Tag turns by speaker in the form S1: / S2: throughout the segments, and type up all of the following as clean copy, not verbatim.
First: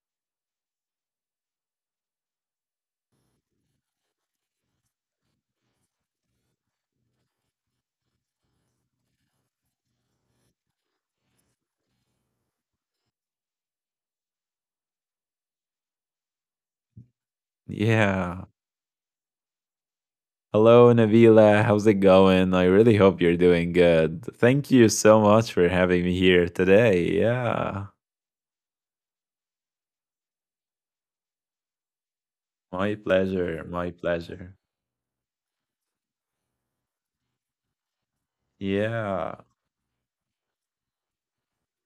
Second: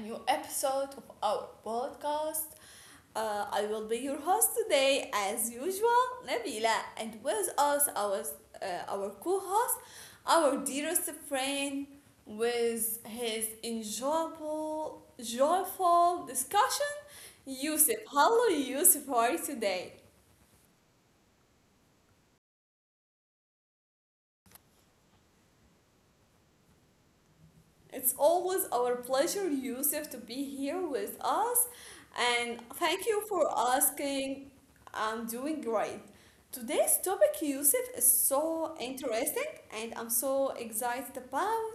S1: new episode of our podcast. I will be your host today, as usual, Nabila, and with us, our co host, our dearest friend, with his enjoyable, joyful discussion, Yusuf.
S2: Yeah.
S1: Hello, Yusuf, how are you today?
S2: Hello, Nabila. How's it going? I really hope you're doing good. Thank you so much for having me here today. Yeah.
S1: It's always our pleasure, Yusuf, to be here with us. And
S2: My
S1: thank you for
S2: pleasure. My pleasure.
S1: asking. I'm doing great. Today's topic, Yusuf, is so
S2: Yeah.
S1: interesting and I'm so excited about.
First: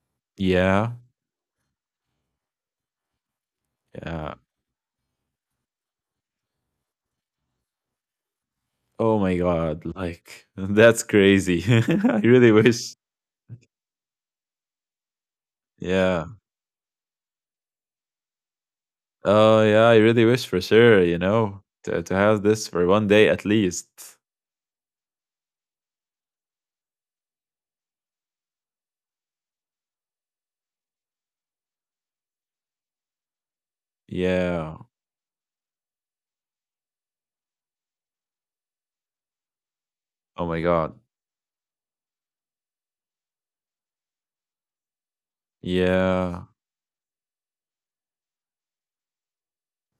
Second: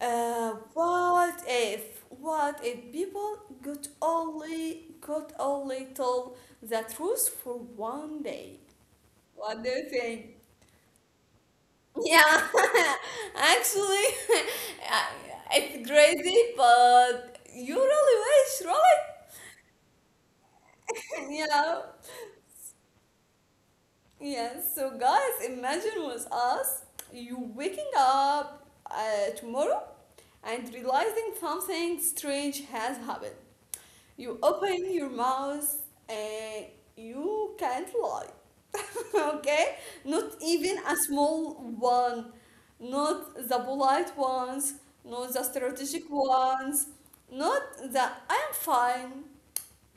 S2: Yeah.
S1: What if? What if people could
S2: Yeah.
S1: only could only tell the truth for one day?
S2: Oh my
S1: What do
S2: God.
S1: you think?
S2: Like, that's crazy. I
S1: Yeah,
S2: really wish.
S1: actually, I- it's
S2: Yeah.
S1: crazy, but you really wish, right?
S2: Oh, yeah. I really wish for sure, you know,
S1: Yeah.
S2: to have this for one day at least.
S1: Yes. So guys, imagine with us you waking up tomorrow and realizing something strange has happened. You
S2: Yeah.
S1: open your mouth and you can't lie. Okay? Not
S2: Oh my
S1: even a
S2: God.
S1: small one. Not the polite ones, not the strategic
S2: Yeah.
S1: ones, not the I'm fine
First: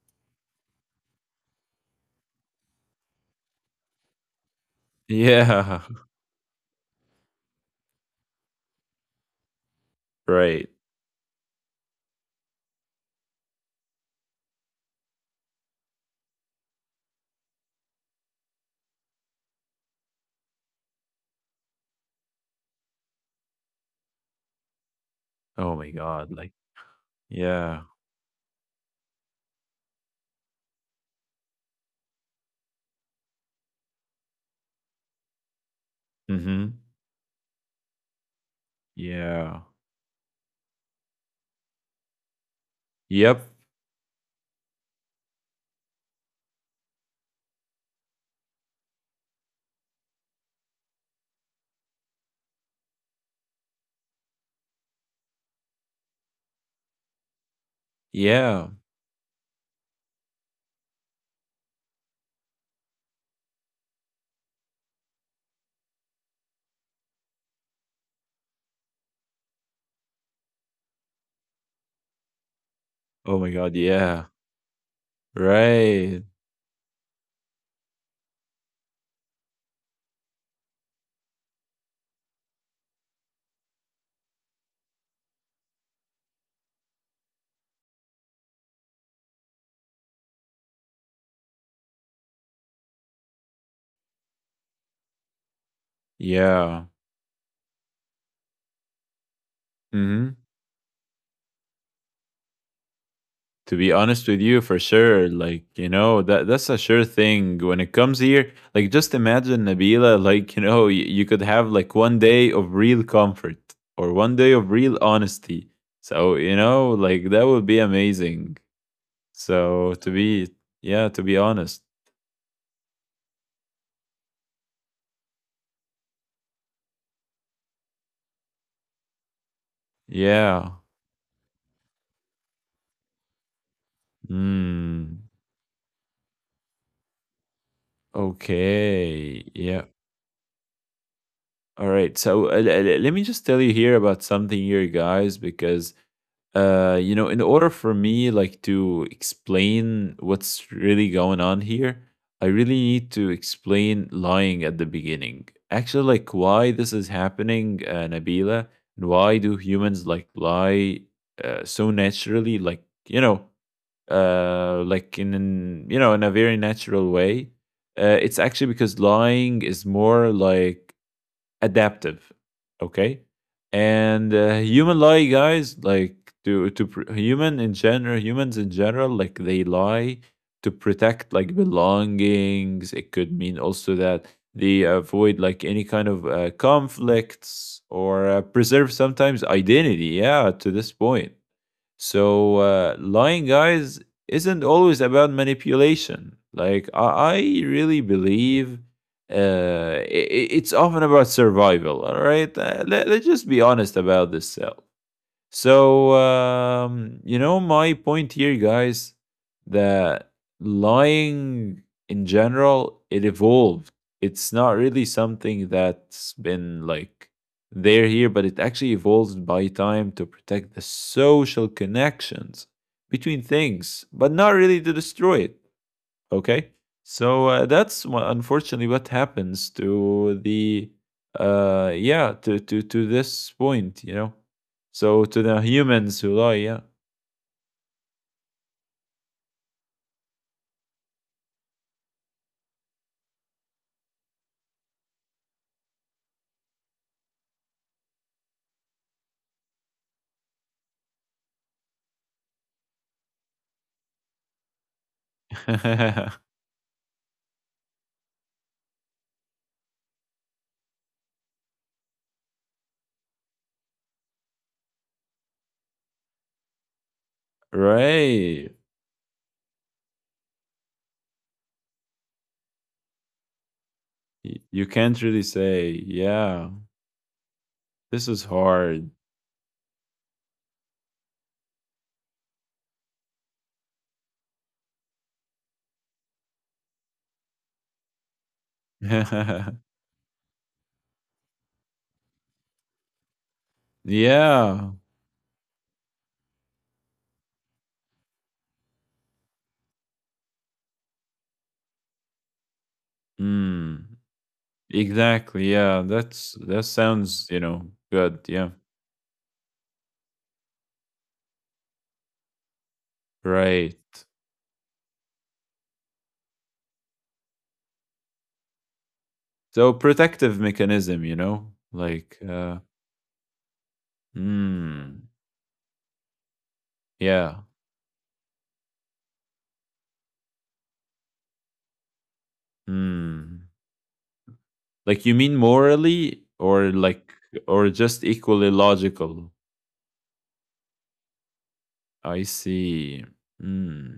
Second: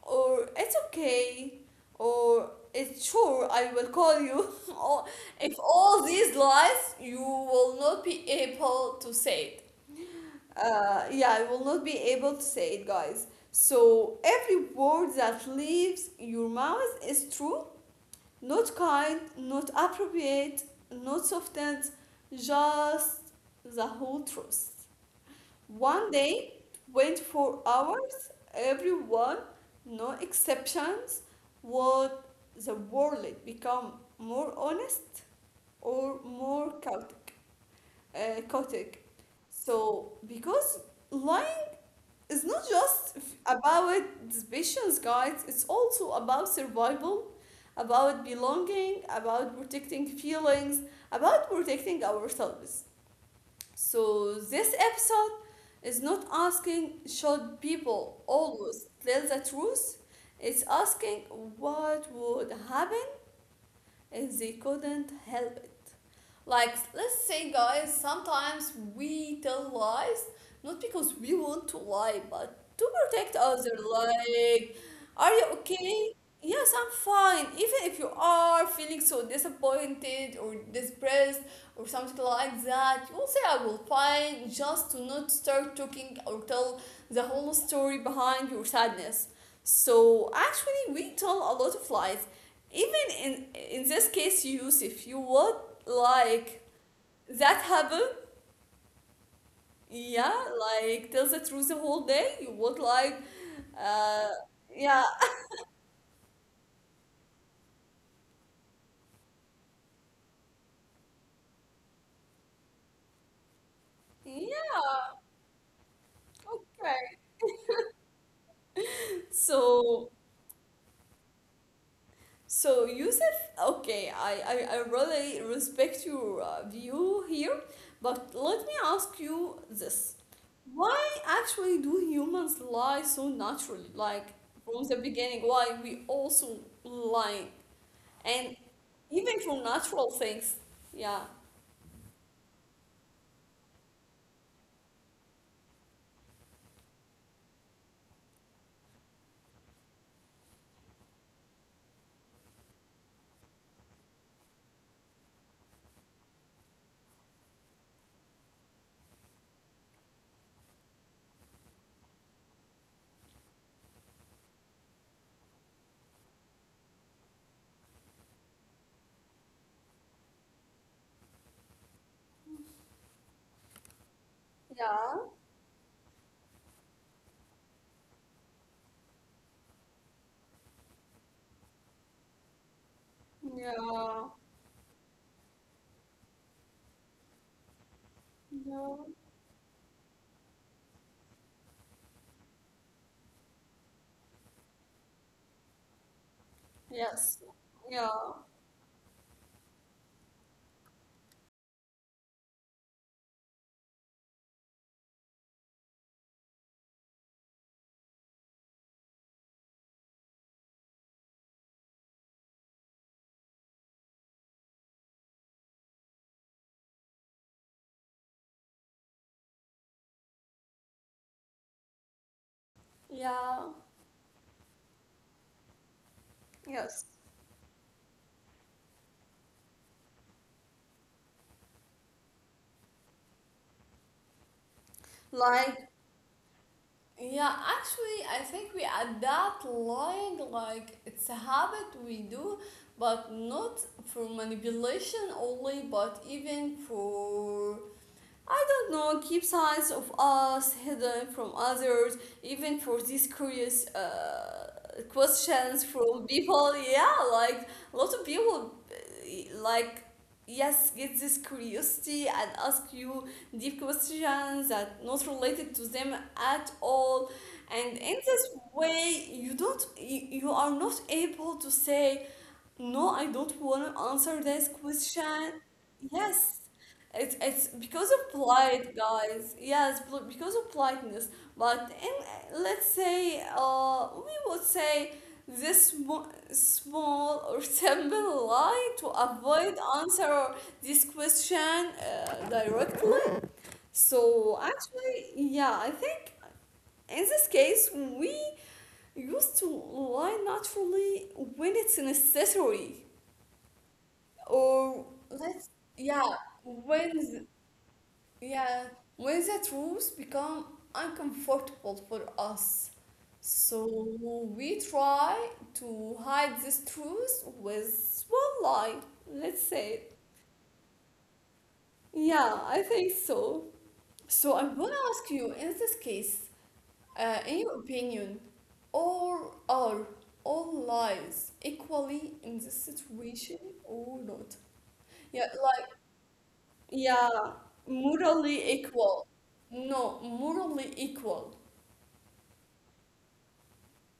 S1: or it's okay or it's sure I will call you. Or if
S2: Yeah.
S1: all these lies, you will not be able to say it.
S2: Right.
S1: Yeah, I will not be able to say it, guys. So every word that leaves your mouth is true, not kind, not appropriate, not softened, just the whole truth.
S2: Oh my
S1: One
S2: God. Like,
S1: day, 24
S2: yeah.
S1: hours, everyone, no exceptions, would the world become more honest or more
S2: Mhm.
S1: chaotic? Chaotic.
S2: Yeah.
S1: So because lying, it's not just
S2: Yep.
S1: about ambitions, guys. It's also about survival, about belonging, about protecting feelings, about protecting ourselves. So this episode is not asking should people
S2: Yeah.
S1: always tell the truth. It's asking what would happen if they couldn't help it. Like, let's say, guys, sometimes we tell lies not because we want to lie, but to protect
S2: Oh my
S1: others.
S2: God, yeah.
S1: Like, are you okay?
S2: Right.
S1: Yes, I'm fine. Even if you are feeling so disappointed or depressed or something like that, you will say, I will fine, just to not start talking or tell the whole story behind your sadness. So, actually, we tell a lot of lies even in this case, Yusuf, you would like
S2: Yeah.
S1: that happen,
S2: Mhm.
S1: yeah, like tell the truth the whole day, you would like,
S2: To be honest
S1: uh
S2: with you, for
S1: yeah.
S2: sure, like, you know, that's a sure thing when it comes here. Like, just imagine, Nabila. Like, you know, you could have like one day of real comfort or one day of real
S1: Yeah.
S2: honesty. So, you know,
S1: Okay,
S2: like, that would be amazing. So, to
S1: so,
S2: be yeah, to be honest.
S1: so Yusuf, okay, I really respect your view here, but let me ask you this,
S2: Yeah.
S1: why actually do humans lie so naturally, like from the
S2: Mm.
S1: beginning, why we also lying, and even
S2: Okay.
S1: from
S2: Yeah.
S1: natural things. Yeah.
S2: All right. So, let me just tell you here about something here, guys, because you know, in order for me, like, to explain what's really going on here, I really need to explain lying at the beginning. Actually, like, why this is happening, Nabila, and why do humans like lie so naturally? Like, you know, like, in an, you know in a very natural way. It's actually because lying is more like adaptive, okay? And, human
S1: Yeah.
S2: lie, guys, like, humans in general, like they lie to protect, like, belongings. It could mean also that
S1: Yeah.
S2: they avoid like any kind of conflicts or preserve
S1: Yeah.
S2: sometimes identity. Yeah, to this point. So, lying, guys, isn't always about manipulation. Like, I
S1: Yes.
S2: really
S1: Yeah.
S2: believe it's often about survival. All right. Let's just be honest about this. So, my point here, guys, that lying, in general, it evolved. It's not really something that's been, like, there here, but it actually evolved by time to protect the social connections between
S1: Yeah.
S2: things, but not really to destroy it. Okay.
S1: Yes.
S2: So, unfortunately what happens to the yeah, to this point. So to the
S1: Like,
S2: humans who lie, yeah.
S1: yeah, actually, I think we adapt lying, like it's a habit we do, but not for manipulation only, but even for, I don't know, keep sides of us hidden from others, even for these curious questions from people. Yeah, like a lot of people, like, yes, get this curiosity and ask you deep questions that not related to them at all. And in this
S2: Right.
S1: way, you don't, you are not able to say no, I don't want to answer this
S2: You can't really
S1: question.
S2: say,
S1: Yes,
S2: yeah,
S1: it's because
S2: this
S1: of
S2: is
S1: polite
S2: hard.
S1: guys. Yes, because of politeness. But in, let's say, we would say this small or simple lie to avoid answer this question directly. So
S2: Yeah.
S1: actually, yeah, I think in this case we used to lie naturally when it's necessary,
S2: Hmm.
S1: or let's,
S2: Exactly. Yeah.
S1: yeah,
S2: That
S1: when
S2: sounds, you know, good. Yeah.
S1: yeah, when the truth become uncomfortable for us,
S2: Right.
S1: so we try to hide this truth with one lie, let's
S2: So,
S1: say.
S2: protective mechanism, like.
S1: Yeah, I think so. So I want to
S2: Hmm.
S1: ask you in this case,
S2: Yeah.
S1: in your opinion, or are all lies equally in this situation
S2: Hmm.
S1: or not?
S2: Like, you
S1: Yeah,
S2: mean
S1: like,
S2: morally, or like
S1: yeah,
S2: or just
S1: morally
S2: equally
S1: equal.
S2: logical?
S1: No, morally equal.
S2: I see. Hmm.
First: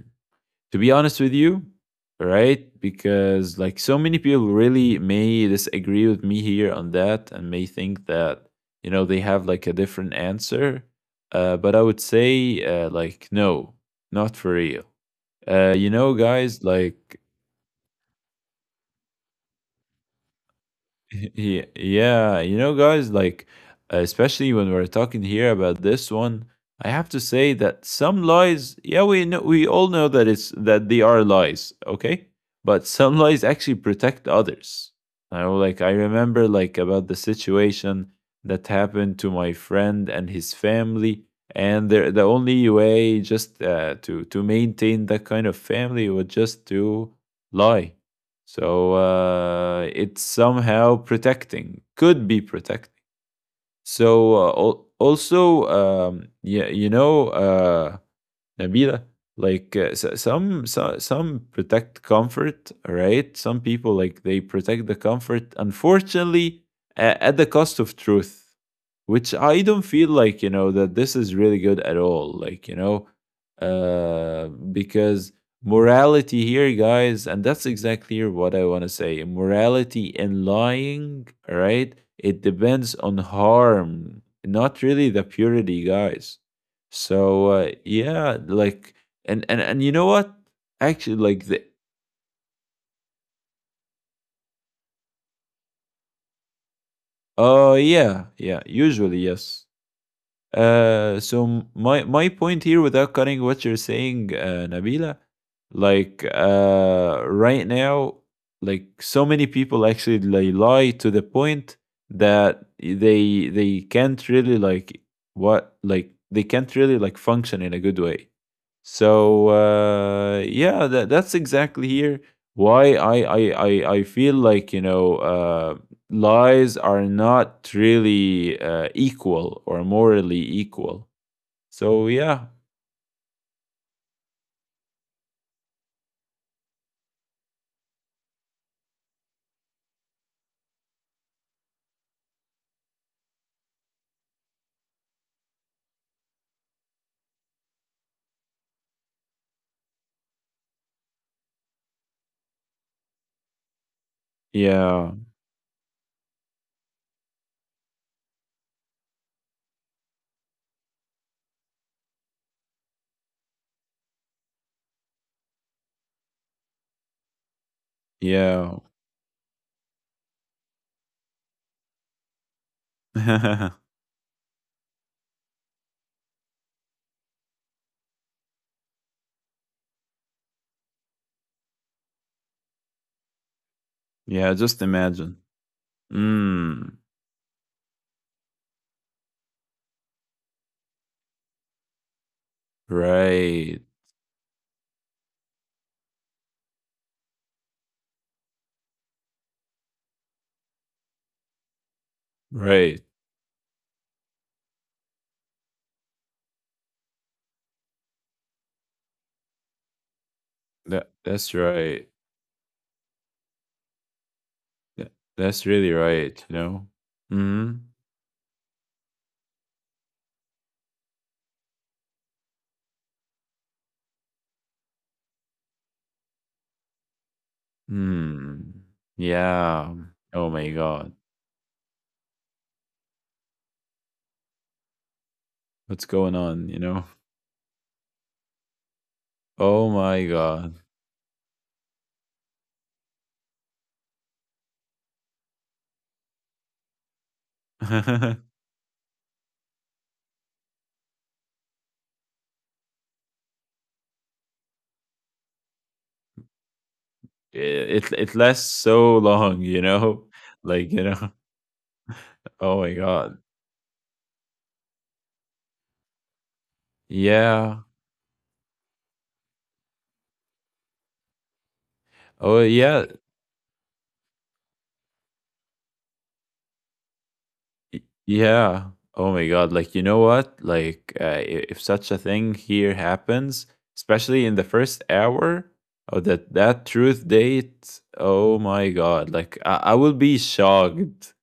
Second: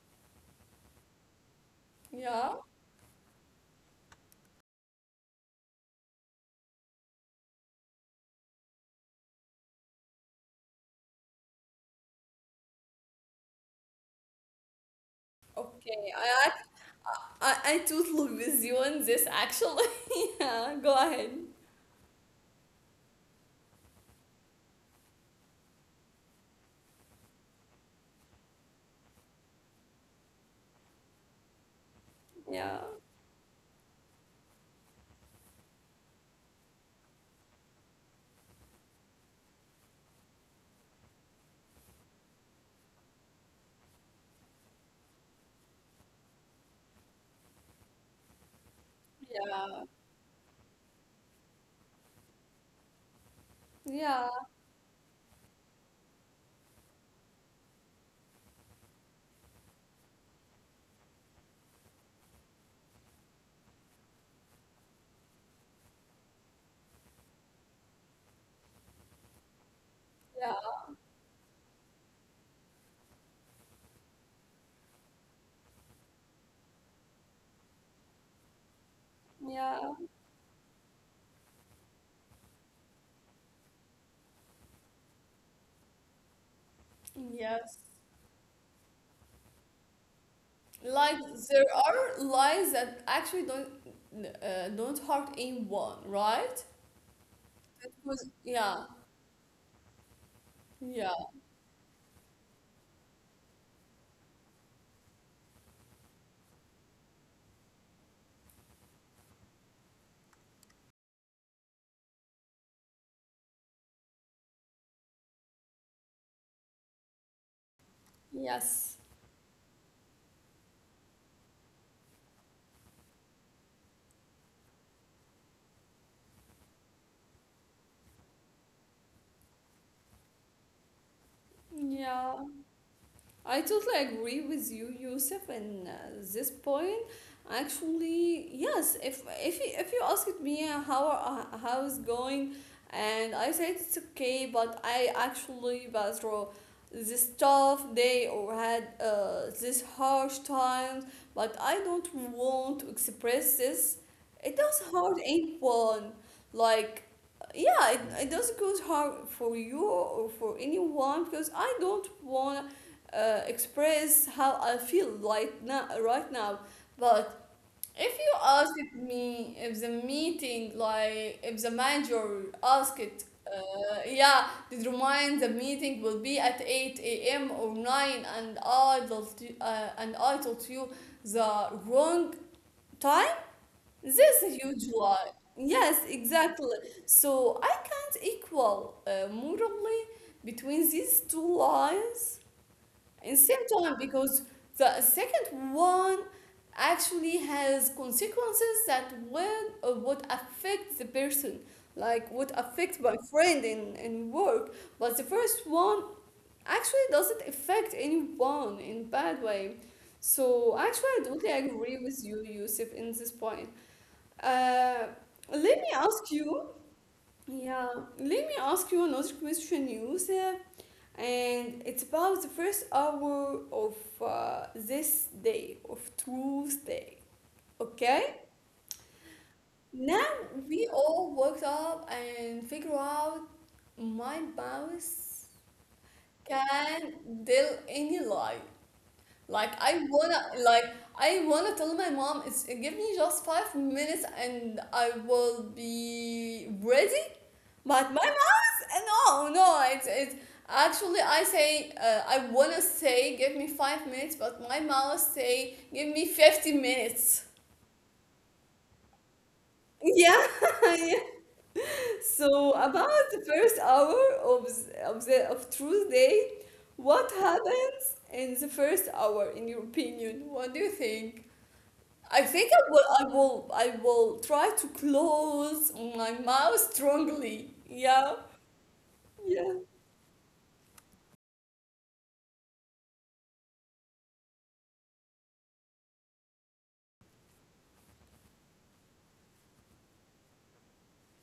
S2: To be honest with you,
S1: Yeah.
S2: right? Because, like, so many people really may disagree with me here on that and may think that they have like a different answer. But I would say, like, no, not for real. You
S1: Okay.
S2: know, guys, like,
S1: I totally with you on this actually. Yeah. Go ahead.
S2: yeah, yeah, guys, like, especially when we're talking here about this one, I have to say that some lies, yeah, we know, we all know that it's that they are lies, okay?
S1: Yeah.
S2: But some lies actually protect others. I know, like, I remember, like, about the situation that happened to my friend and his family, and the only way just to maintain that kind of family was just to lie. So,
S1: Yeah.
S2: it's somehow protecting, could be protecting.
S1: Yeah.
S2: So, also, yeah, Nabila, like, so, some protect comfort, right? Some people, like, they protect the comfort, unfortunately, at the cost of truth, which I don't feel, like,
S1: Yeah.
S2: that this is really good at all. Like, uh, because morality here, guys, and that's exactly what I want to say.
S1: Yeah.
S2: Morality in lying, right? It depends on harm, not really the purity, guys. So,
S1: Yes.
S2: yeah, like, and you know what? Actually,
S1: Like,
S2: like the
S1: there are lies that actually don't hurt anyone, right?
S2: oh,
S1: That
S2: yeah,
S1: was,
S2: yeah.
S1: yeah.
S2: Usually, yes.
S1: Yeah.
S2: So my point here, without cutting what you're saying, Nabila, like, right now, like, so many people actually they lie to the point that they can't really like what like they can't really like function in a good way.
S1: Yes.
S2: So, yeah, that's exactly here why I feel like, lies are not really equal or morally equal. So, yeah,
S1: Yeah. I totally agree with you, Yusuf, in this point. Actually, yes. If you asked me how, how is going, and I said it's okay, but I actually passed through this tough day or had this harsh times, but I don't want to express this. It does
S2: yeah,
S1: hurt anyone. Like, yeah, it doesn't go hard for you or for anyone because I don't want, express how I feel right now. Right now, but if you
S2: yeah,
S1: asked me if the meeting, like if the manager asked,
S2: yeah.
S1: yeah, did remind the meeting will be at 8 a.m. or 9, and I told you the wrong time. This is a
S2: Just
S1: huge lie.
S2: imagine.
S1: Yes, exactly.
S2: Mm,
S1: So I can't equal morally between these two lies in same
S2: right,
S1: time because the second one actually has consequences that will would affect the person, like would
S2: right.
S1: affect my friend in work, but the first one actually doesn't affect anyone in bad way. So
S2: That
S1: actually I
S2: that's
S1: totally agree
S2: right.
S1: with you, Yusuf, in this point. uh,
S2: That, that's
S1: Let me
S2: really
S1: ask
S2: right. You
S1: you,
S2: know. Hmm.
S1: yeah, let me ask you another question, Yusuf, and it's about the first hour of this day, of Tuesday. Okay?
S2: Hmm. Yeah.
S1: Now
S2: Oh my
S1: we
S2: God.
S1: all woke up and figure out my mouse
S2: What's going on? You know.
S1: can tell any lie.
S2: Oh my God.
S1: Like I wanna tell my mom, it's give me just 5 minutes and I will be ready. But my,
S2: it
S1: no, no, it's actually I say, I want to say give me 5 minutes but my mouth say give me 50 minutes.
S2: it lasts so long. You know.
S1: Yeah,
S2: Like, you
S1: yeah.
S2: know.
S1: So
S2: Oh my
S1: about
S2: God.
S1: the first hour of s- of the of Tuesday, what
S2: Yeah.
S1: happens in the first hour in your opinion? What do you think? I
S2: Oh,
S1: think i will
S2: yeah.
S1: i will i will try to close my mouth strongly, yeah.
S2: Yeah. Oh my
S1: Yeah.
S2: God. Like, you know what? Like, if such a thing here happens, especially in the first hour of that truth date, oh my God. Like, I will be shocked,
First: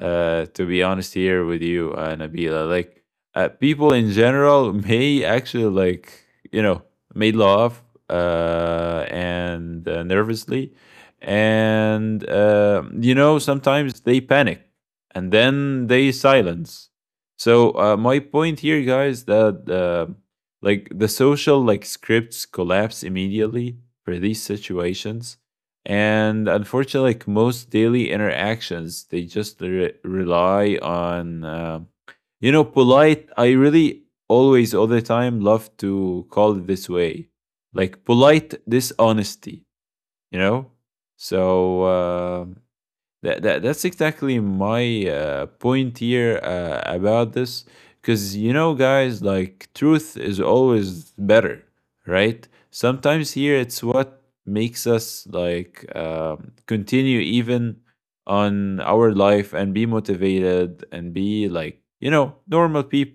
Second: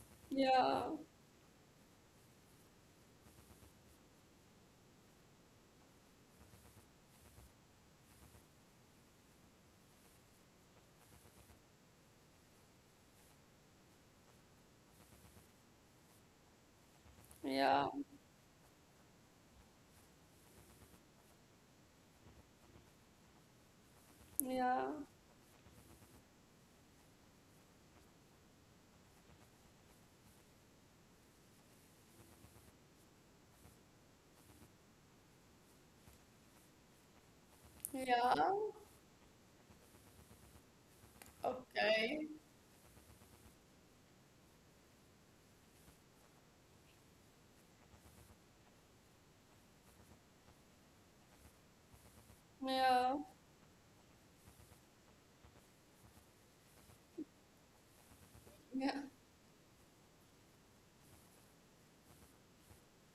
S2: to be
S1: Yeah,
S2: honest here with you, Nabila. Like, people in general may actually, you know, may laugh, and nervously. And, sometimes they panic and then they silence. So,
S1: yeah,
S2: my point here, guys, that like, the social like scripts collapse immediately for these
S1: yeah.
S2: situations, and unfortunately, like most daily interactions, they just rely on polite. I really always all the time love to call it this way, like
S1: Yeah.
S2: polite dishonesty. You know, so.
S1: Okay.
S2: Uh, that's exactly my point here about this. Because, guys, like, truth is always better, right?
S1: Yeah.
S2: Sometimes here it's what makes us, like, continue even on
S1: Yeah.
S2: our life and be motivated and be like, normal people.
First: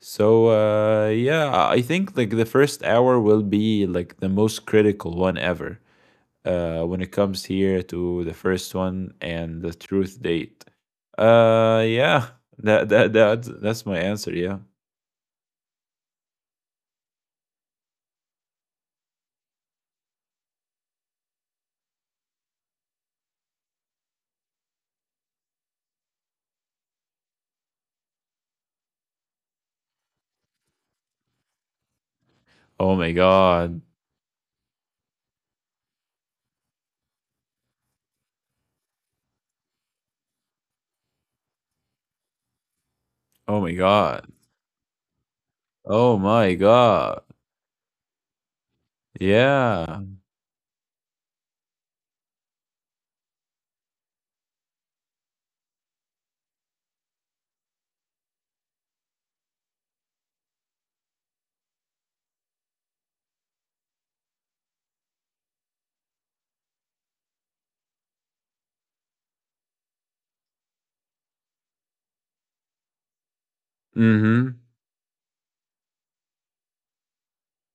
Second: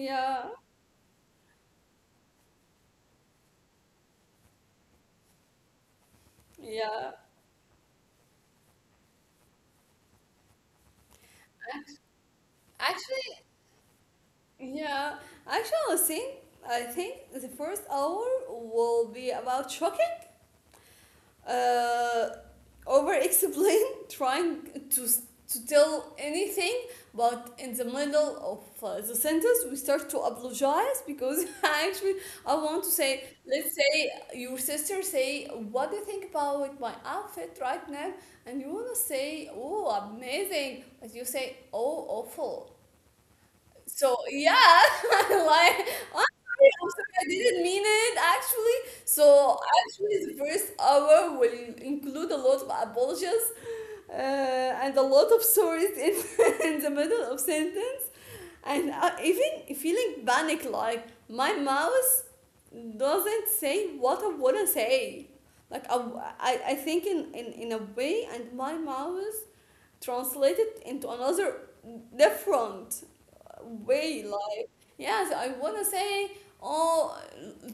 S2: So, yeah, I think like the first hour will be like the most critical one ever, when
S1: Yeah.
S2: it comes here to the first one and the truth date. Yeah, that that that's
S1: Actually,
S2: that's my answer. Yeah.
S1: yeah. Actually, I think, I think the first hour will be about shocking. uh, Over explain, trying to to tell anything, but in the middle of the sentence we start to apologize because, actually, I want
S2: Oh
S1: to
S2: my
S1: say,
S2: God.
S1: let's say your sister say what do you think about my outfit right now, and you want to say oh amazing but you say oh awful.
S2: Oh my
S1: So
S2: God.
S1: yeah, like,
S2: Oh my
S1: I'm sorry,
S2: God.
S1: I didn't mean it actually. So
S2: Yeah.
S1: actually, the first hour will include a lot of apologies and a lot of sorries in, in the middle of sentence, and even feeling panic like my mouth doesn't say what I wanna say. Like I think in, in a way, and my mouth translated into another different way,
S2: Mm-hmm.
S1: like, yes, I want to say oh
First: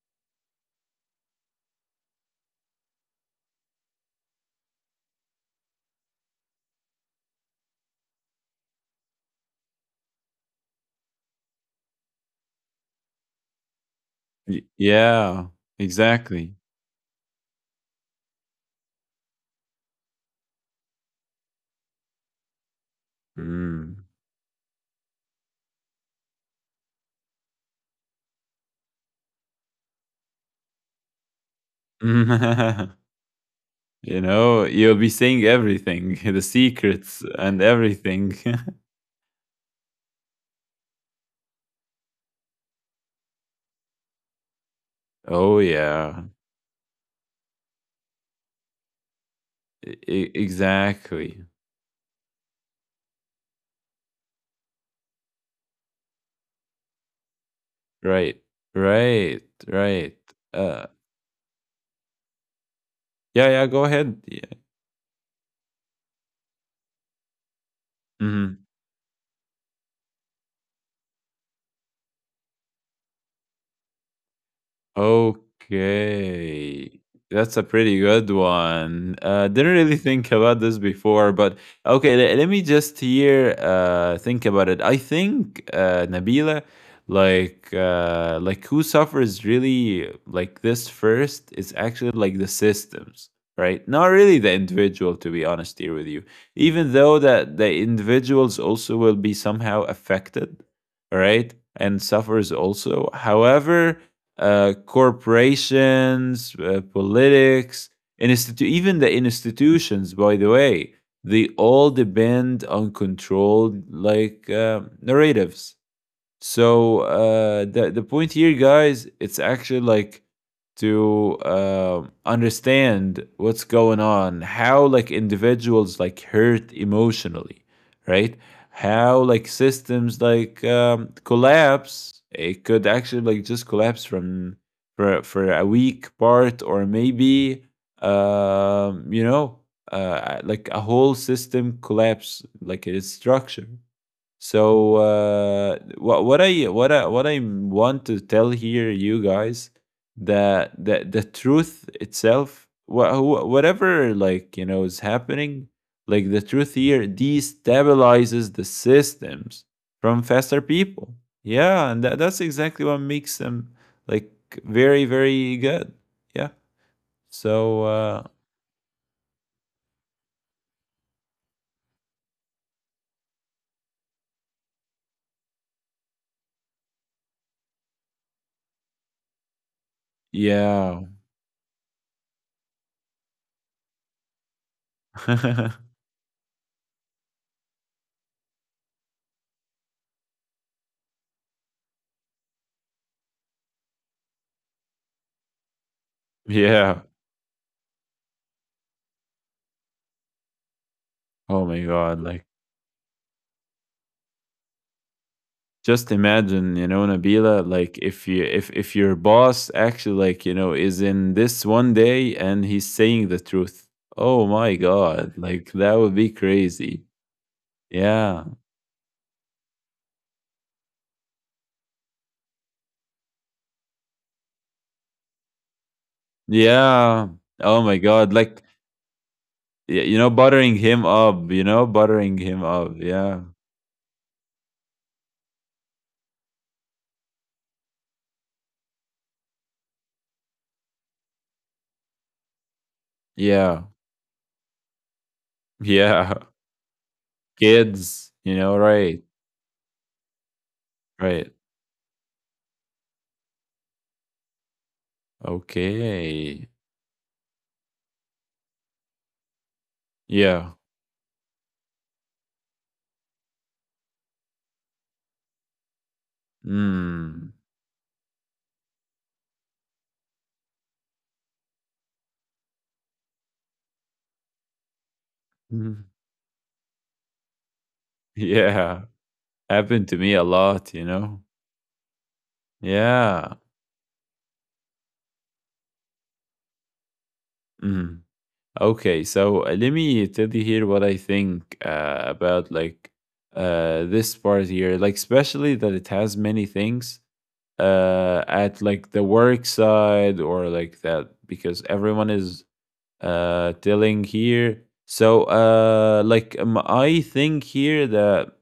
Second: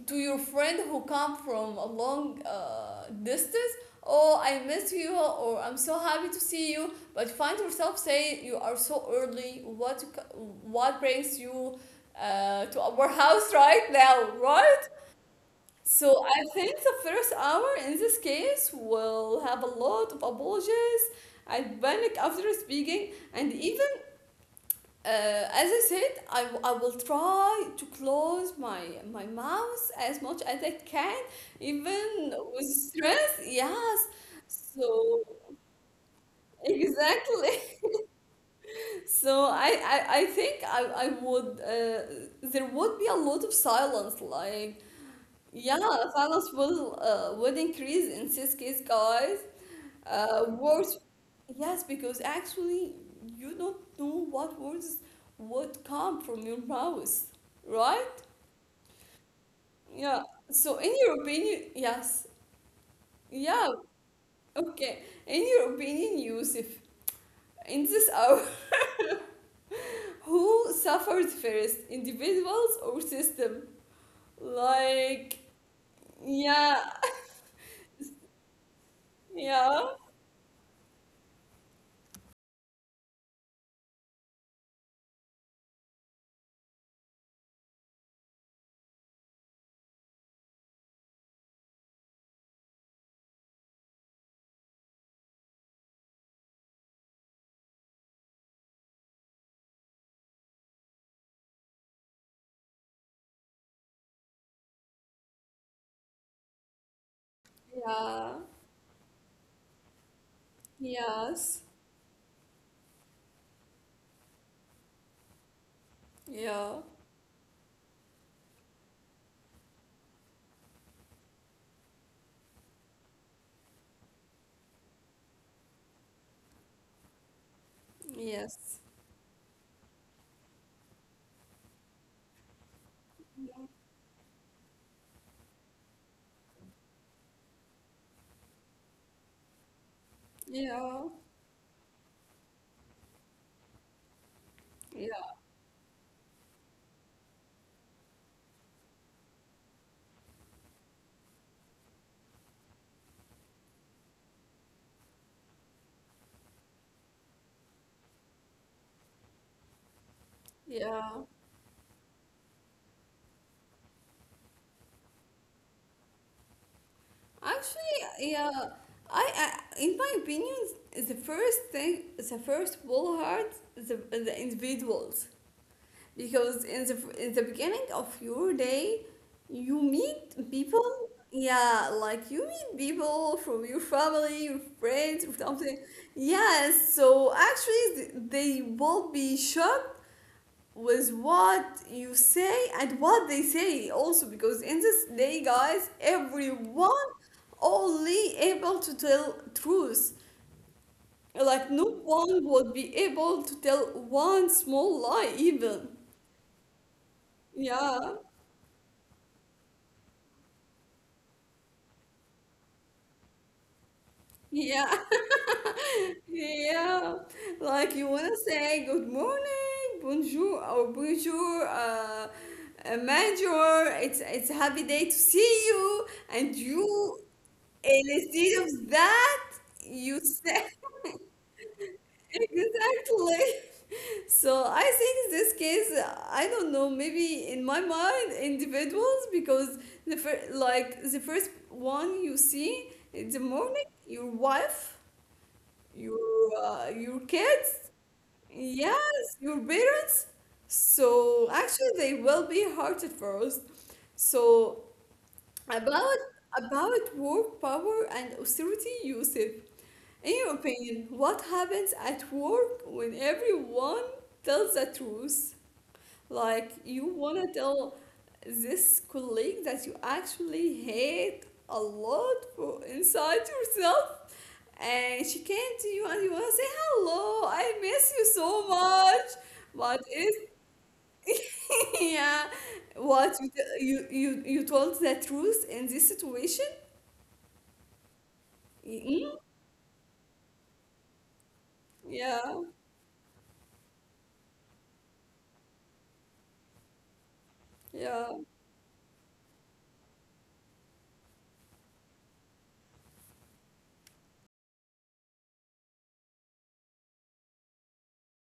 S1: to your friend who come from a long distance, oh I miss you or I'm so happy to see you, but find yourself say you are so early, what brings you to our house right now, right?
S2: Yeah.
S1: So I
S2: Exactly.
S1: think the first hour in this case will have a lot of apologies and panic after speaking, and even,
S2: Mm.
S1: as I said, I will try to close my my mouth as much as I can, even with stress. Yes,
S2: You'll be
S1: so
S2: saying everything, the secrets
S1: exactly.
S2: and everything.
S1: So I think I would, there would be a lot of silence, like,
S2: Oh,
S1: yeah,
S2: yeah.
S1: finance will increase in this case, guys. Words,
S2: Exactly.
S1: yes, because actually you don't know what words would come from your mouth, right?
S2: Right. Right. Right.
S1: Yeah. So
S2: Uh,
S1: in your opinion, yes.
S2: Yeah, yeah,
S1: Yeah.
S2: go ahead. Yeah.
S1: Okay. In your opinion, Yusuf, in this hour,
S2: Hmm.
S1: who suffered first, individuals or system? Like, yeah,
S2: Okay. That's a pretty good one. Didn't
S1: yeah,
S2: really think about this before, but okay, let me just here think about it. I think, Nabila, like, like, who suffers really like this first is actually like the systems, right? Not really the individual, to be honest here with you. Even though that the individuals also will be somehow affected, all right, and suffers also. However, corporations, politics,
S1: yeah,
S2: even the institutions, by the way, they
S1: yes.
S2: all depend on controlled like narratives.
S1: Yeah,
S2: So, the point here, guys, it's actually like to understand what's going on, how like individuals like hurt emotionally, right?
S1: yes.
S2: How like systems like collapse. It could actually like just collapse from for a weak part, or maybe um, you know like a
S1: Yeah,
S2: whole system collapse, like its structure. So,
S1: yeah,
S2: what I want to tell here, you guys, that the truth itself, whatever, like, is happening, like the truth here destabilizes the systems from faster
S1: yeah.
S2: people. Yeah, and that's exactly what makes them like very, very good. Yeah. So,
S1: Actually, yeah, I in my opinion, the first thing, the first wall hurts the individuals because in the beginning of your day, you meet people.
S2: yeah,
S1: Yeah, like you meet people from your family, your friends, or something. Yes, so actually, they will be shocked with what you say and what they say also because in this day, guys,
S2: yeah.
S1: everyone only able to tell truth, like
S2: Oh
S1: no
S2: my God,
S1: one
S2: like.
S1: would be able to tell one small lie even.
S2: Just imagine, Nabila,
S1: Yeah.
S2: like, if your boss actually, like, is in this one day and he's saying the truth, oh my
S1: Yeah.
S2: God, like that would be crazy.
S1: Yeah, like you want to
S2: Yeah,
S1: say good morning bonjour or bonjour manager, it's a happy day to see you, and you,
S2: yeah. Oh my God,
S1: instead
S2: like,
S1: of that, you said
S2: buttering him up, buttering him up.
S1: exactly.
S2: Yeah
S1: So I think this case, I don't know, maybe in my mind, individuals, because like the first one you see in the morning,
S2: yeah
S1: your wife, your
S2: yeah.
S1: your kids,
S2: Kids, you know. Right.
S1: yes, your parents. So
S2: Right.
S1: actually, they will be hurted first. So about
S2: Okay.
S1: about work power and authority, you said, in your
S2: Yeah.
S1: opinion, what happens at work when everyone tells the truth? Like, you
S2: Mm.
S1: wanna tell this colleague that you actually hate a lot for inside yourself, and she came to you
S2: Mm.
S1: and you wanna say, Hello, I miss you so
S2: Yeah,
S1: much. But
S2: happened to me
S1: it's,
S2: a lot.
S1: yeah, what you,
S2: Yeah.
S1: you told the truth in this situation?
S2: Mhm. Okay.
S1: Mm,
S2: So, let me tell you here what I think
S1: yeah,
S2: about like this part here, like, especially that it has many things
S1: yeah.
S2: at like the work side or like that because everyone is telling here. So, like, I think here that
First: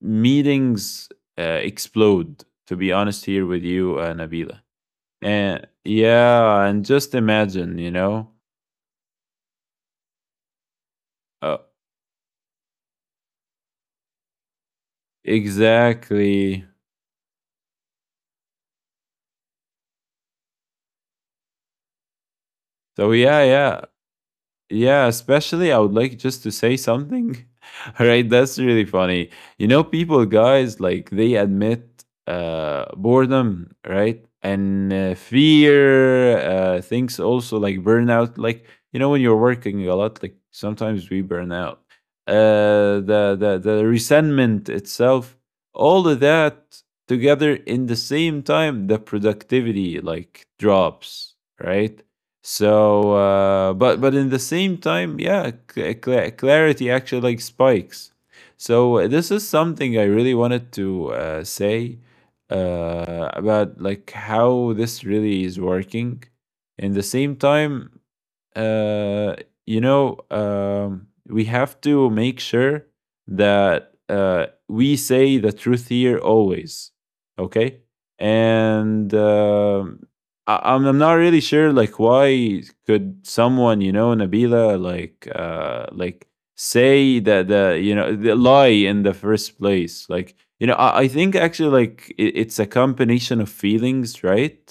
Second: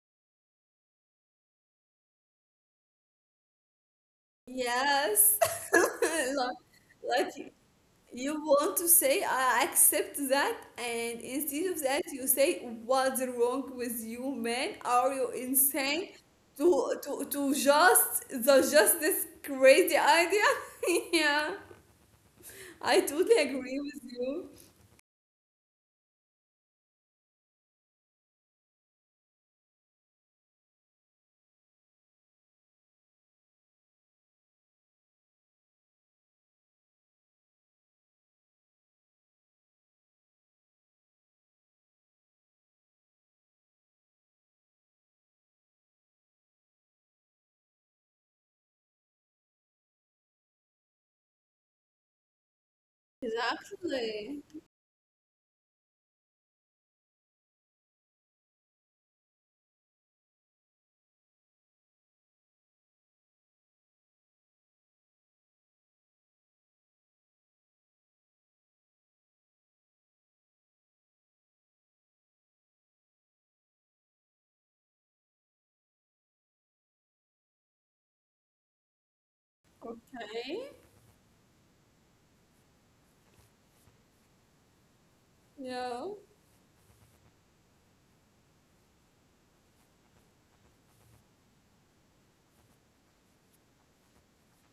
S2: meetings explode. To be honest, here with you, Nabila,
S1: Yes.
S2: and
S1: Like,
S2: yeah, and just
S1: like you
S2: imagine.
S1: you want to say, I accept that, and
S2: uh,
S1: instead of that, you say, what's wrong with you, man? Are you insane?
S2: Exactly.
S1: To just the just this crazy idea? Yeah, I
S2: So,
S1: totally
S2: yeah, yeah.
S1: agree with you.
S2: Yeah, especially I would like just to say something. Right, that's really funny. People, guys, like, they admit boredom, right? And fear, things also like burnout. Like, when you're working a lot, like, sometimes we burn out. The resentment itself, all of that together in the same time, the productivity like drops, right? So, but in the
S1: Exactly.
S2: same time, yeah, clarity actually like spikes. So, this is something I really wanted to say about like how this really is working. In the same time, uh, we have to make sure that we say the truth here always. Okay. And um I-
S1: Okay.
S2: I'm, I'm not really sure, like, why could someone, you know, Nabila, like, uh,
S1: Yeah.
S2: like, say that the you know the lie in the first place. I think actually it's a combination of feelings, right?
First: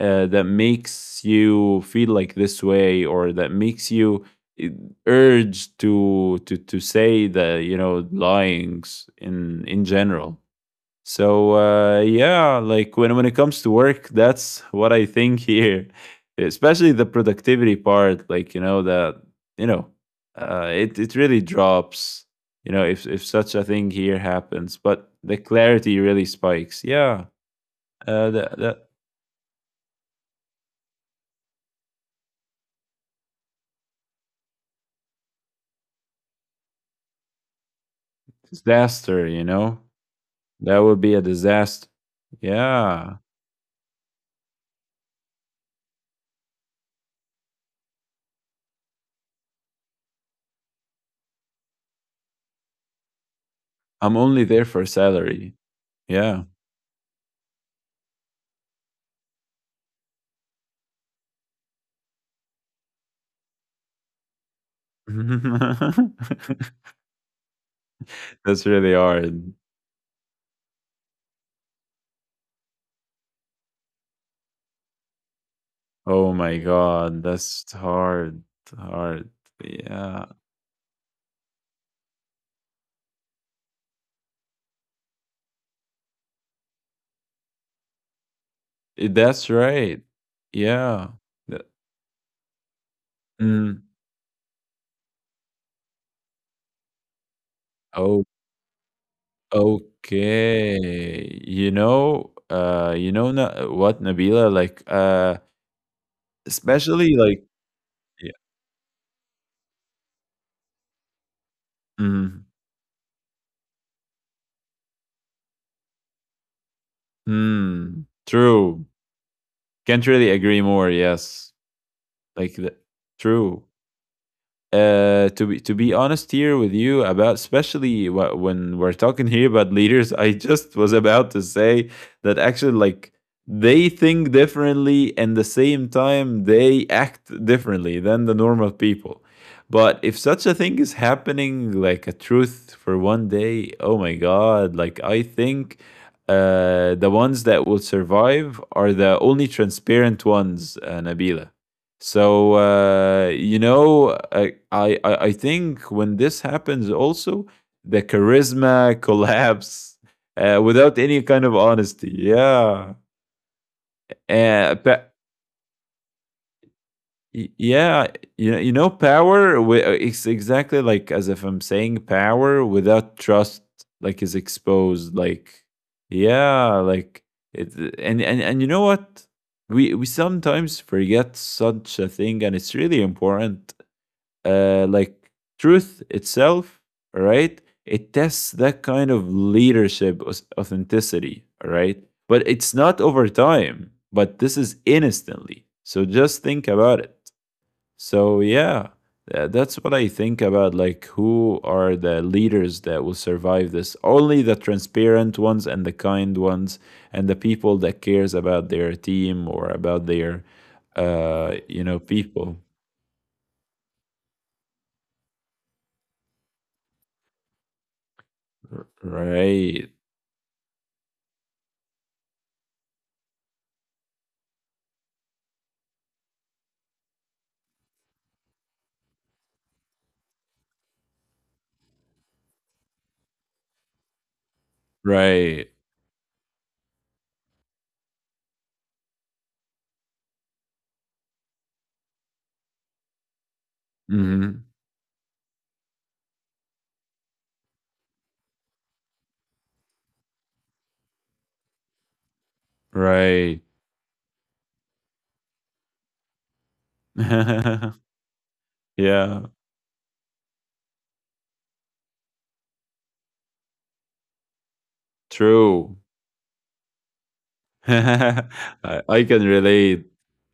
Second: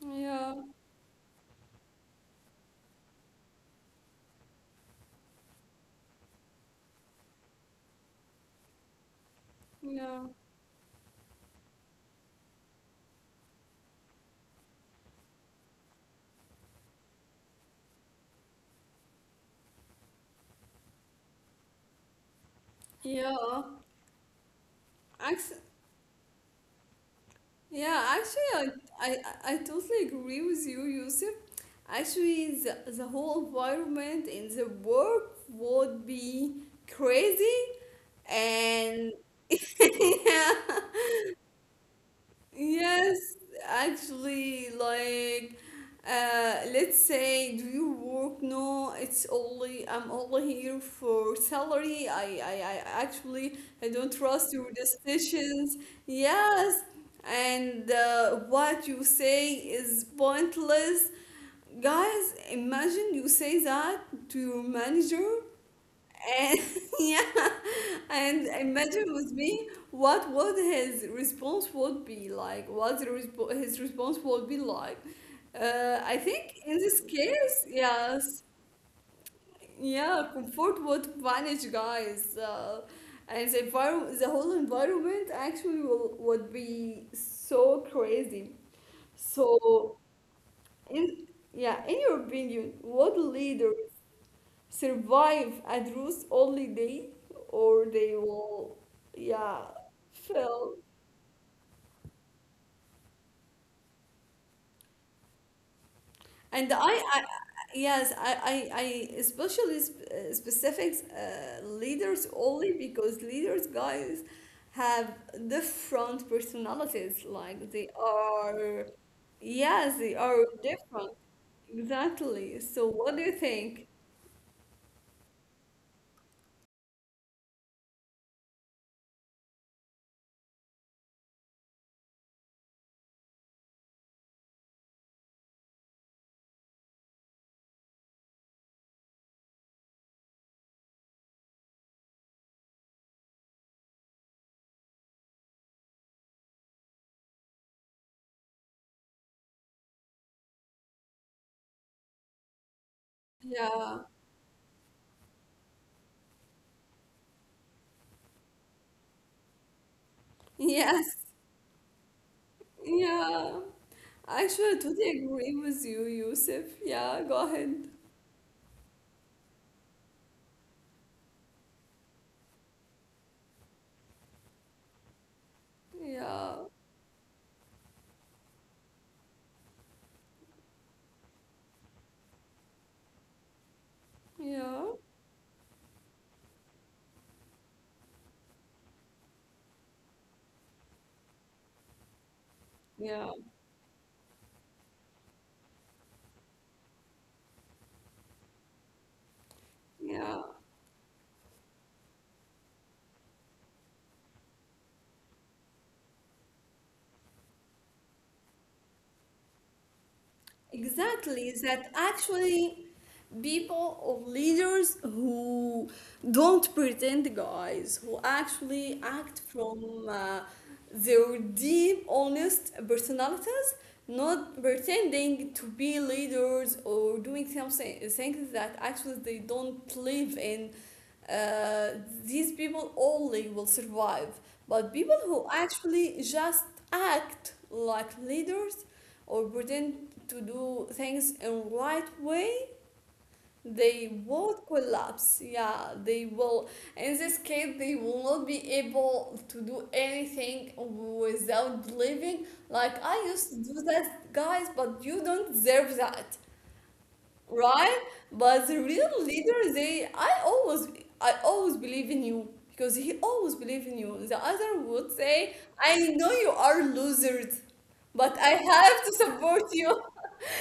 S2: That
S1: Yeah.
S2: makes you feel like this way, or that makes you uh, urge to say the, lyings in
S1: Yeah.
S2: general. So yeah, like when it comes to work, that's what I think here, especially the productivity part. Like you know that you know it it really drops, you know, if such
S1: Yeah.
S2: a thing here happens, but the
S1: Acc-
S2: clarity really spikes. Yeah.
S1: Yeah,
S2: uh that,
S1: actually,
S2: that
S1: I, I, I totally agree with you, Yusuf. Actually, the whole environment in the work would be crazy and
S2: disaster, you know.
S1: yeah.
S2: That would be a disaster.
S1: Yes,
S2: Yeah.
S1: actually, like, let's say, do you work? No, it's only I'm only here for salary. I actually I don't
S2: I'm only
S1: trust
S2: there
S1: your
S2: for salary.
S1: decisions.
S2: Yeah.
S1: Yes, and what you say is pointless, guys. Imagine you say that to your manager. And yeah, and
S2: That's really
S1: imagine with
S2: hard.
S1: me what would his response would be like. What the his response would be like. I
S2: Oh
S1: think
S2: my
S1: in this
S2: god,
S1: case,
S2: that's
S1: yes,
S2: hard. Hard.
S1: yeah,
S2: Yeah.
S1: comfort would vanish, guys, and the the whole environment actually would be so crazy.
S2: That's
S1: So
S2: right. Yeah.
S1: in
S2: Th-
S1: yeah, in your opinion, what leader
S2: Mm.
S1: survive at Roost only day, or they
S2: Oh,
S1: will, yeah, fail.
S2: okay. Nabila? Like,
S1: And I,
S2: especially
S1: I
S2: like,
S1: yes,
S2: yeah.
S1: I especially specific leaders
S2: Mm,
S1: only because leaders, guys, have different personalities. Like they
S2: mm,
S1: are,
S2: true.
S1: yes, they
S2: Can't
S1: are
S2: really agree more.
S1: different.
S2: Yes.
S1: Exactly.
S2: Like the
S1: So what do you
S2: true.
S1: think?
S2: To be honest here with you about, especially when we're talking here about leaders, I just was about to say that actually, like, they think differently, and the same time they act differently than the normal people. But if such a thing is happening, like a truth for one day, oh my god! Like I think the ones that will survive are the only transparent ones, Nabila. So you
S1: Yeah.
S2: know, I think when this happens, also the charisma collapse without
S1: Yes.
S2: any kind of honesty. Yeah.
S1: Yeah. Actually, I
S2: uh,
S1: totally
S2: pa-
S1: agree with you, Yusuf. Yeah, go ahead.
S2: yeah, you know, power. It's exactly like as if I'm saying power without trust, like, is exposed. Like,
S1: Yeah,
S2: yeah, like it. And you know what? We sometimes forget such a thing, and it's really important,
S1: yeah,
S2: like, truth itself, all right? It tests that kind of leadership authenticity, all right? But it's not
S1: yeah,
S2: over time, but this is instantly. So just think about it. So yeah, that's what I
S1: yeah.
S2: think about, like, who are the leaders that will survive this? Only the transparent ones and the kind ones, and the people that cares about their team or about their,
S1: Exactly.
S2: you
S1: That
S2: know, people.
S1: actually people or leaders who don't pretend, guys, who actually act
S2: Right.
S1: from their deep, honest personality, not pretending to be leaders or doing something things that actually they don't live in, uh, these people only will survive, but people who
S2: Right.
S1: actually just act like leaders or pretend to do things in right way, they will
S2: Mhm.
S1: collapse. Yeah, they will. In this case, they will not be able to do anything without believing. Like I used to do
S2: Right.
S1: that, guys, but you don't deserve that, right? But the real
S2: Yeah.
S1: leader, they, I always believe in you because he always believe in you. The other would say, I
S2: True.
S1: know you are losers, but I have to
S2: I can
S1: support you.
S2: relate.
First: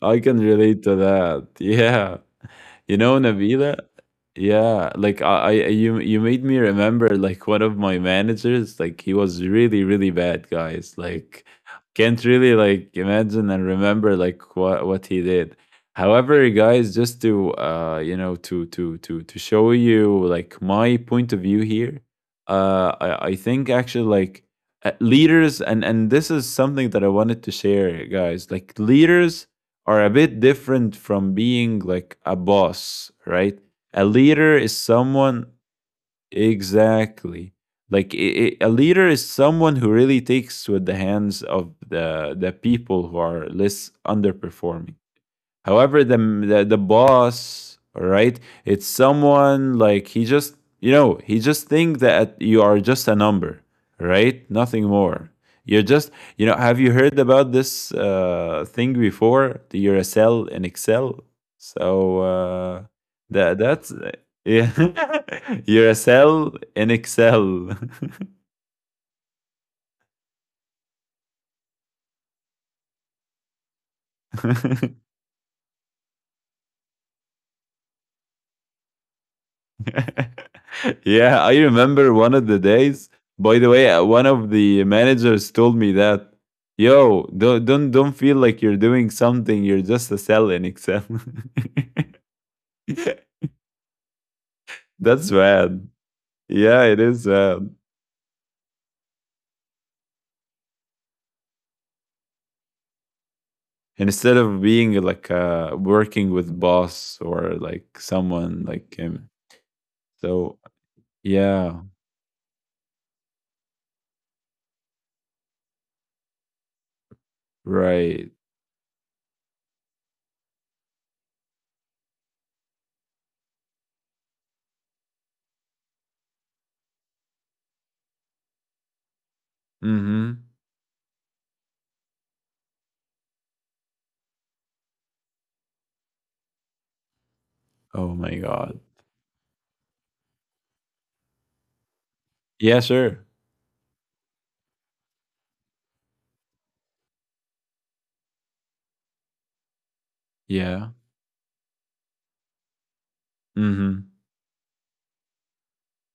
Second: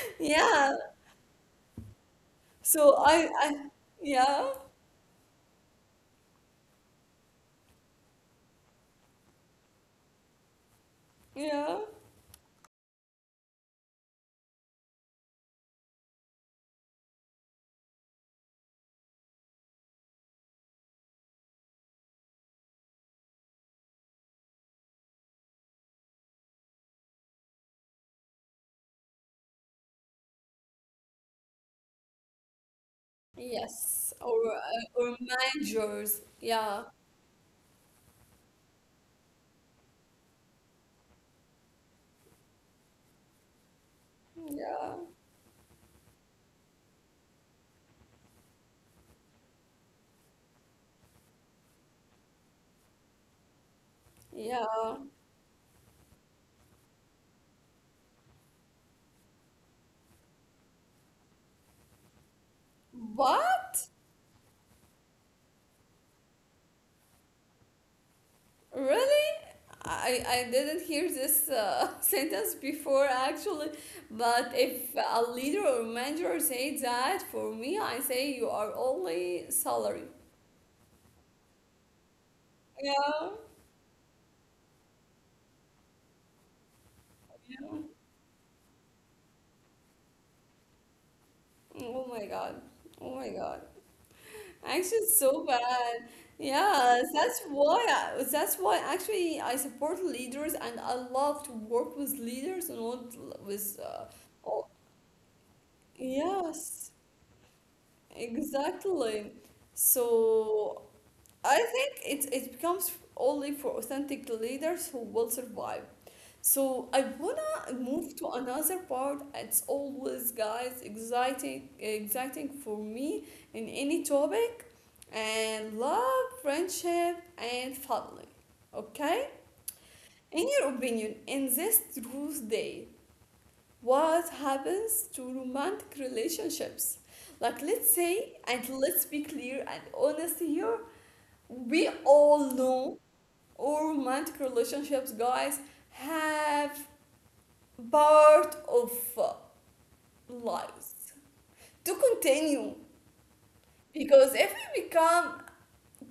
S2: I can
S1: Yeah.
S2: relate to that. Yeah.
S1: So
S2: You know, Nabila,
S1: yeah,
S2: yeah, like, I you made me remember, like, one of my managers. Like, he was really, really bad, guys. Like,
S1: yeah.
S2: can't really, like, imagine and remember like what he did. However, guys, just to you know, to show you like my point of view here, I think actually, like, leaders, and this is something that I wanted to share, guys. Like, leaders are a bit different from being like a boss, right? A
S1: Yes,
S2: leader is
S1: or
S2: someone,
S1: managers. Yeah,
S2: exactly like, a leader is someone who really takes with the hands of the people who are less underperforming.
S1: yeah,
S2: However, the the boss, right? It's someone like he just, you know, he just think that you are just a number, right? Nothing
S1: yeah.
S2: more. You're just, you know. Have you heard about this thing before? You're a cell in Excel. So that that's
S1: What?
S2: yeah. You're a cell in Excel.
S1: Really? I didn't hear this sentence before actually, but if a leader or manager say that for me, I say you are only salary.
S2: Yeah, I remember one of the days.
S1: Yeah.
S2: By the way, one of the managers told me that, "Yo,
S1: Yeah.
S2: don't feel like you're doing something. You're just a cell in Excel."
S1: Oh my God. Oh my God. Actually, it's
S2: That's
S1: so
S2: bad.
S1: bad.
S2: Yeah, it
S1: Yeah,
S2: is
S1: that's
S2: bad.
S1: why that's why actually I support leaders and I love to work with leaders and what with
S2: Instead of
S1: oh,
S2: being like working with
S1: yes,
S2: boss or like someone like him.
S1: exactly.
S2: So
S1: So I
S2: yeah,
S1: think it becomes only for authentic leaders who will survive. So I wanna move
S2: right.
S1: to another part. It's always, guys, exciting, exciting for me in any topic, and love, friendship, and family. Okay?
S2: Mm-hmm.
S1: In your opinion, in this Truth Day, what happens to romantic relationships? Like, let's
S2: Oh my
S1: say, and
S2: god.
S1: let's be clear and honest here, we all
S2: Yeah,
S1: know
S2: sure.
S1: all romantic relationships, guys, have part of uh,
S2: Yeah.
S1: lives to continue
S2: Mm-hmm.
S1: because if we become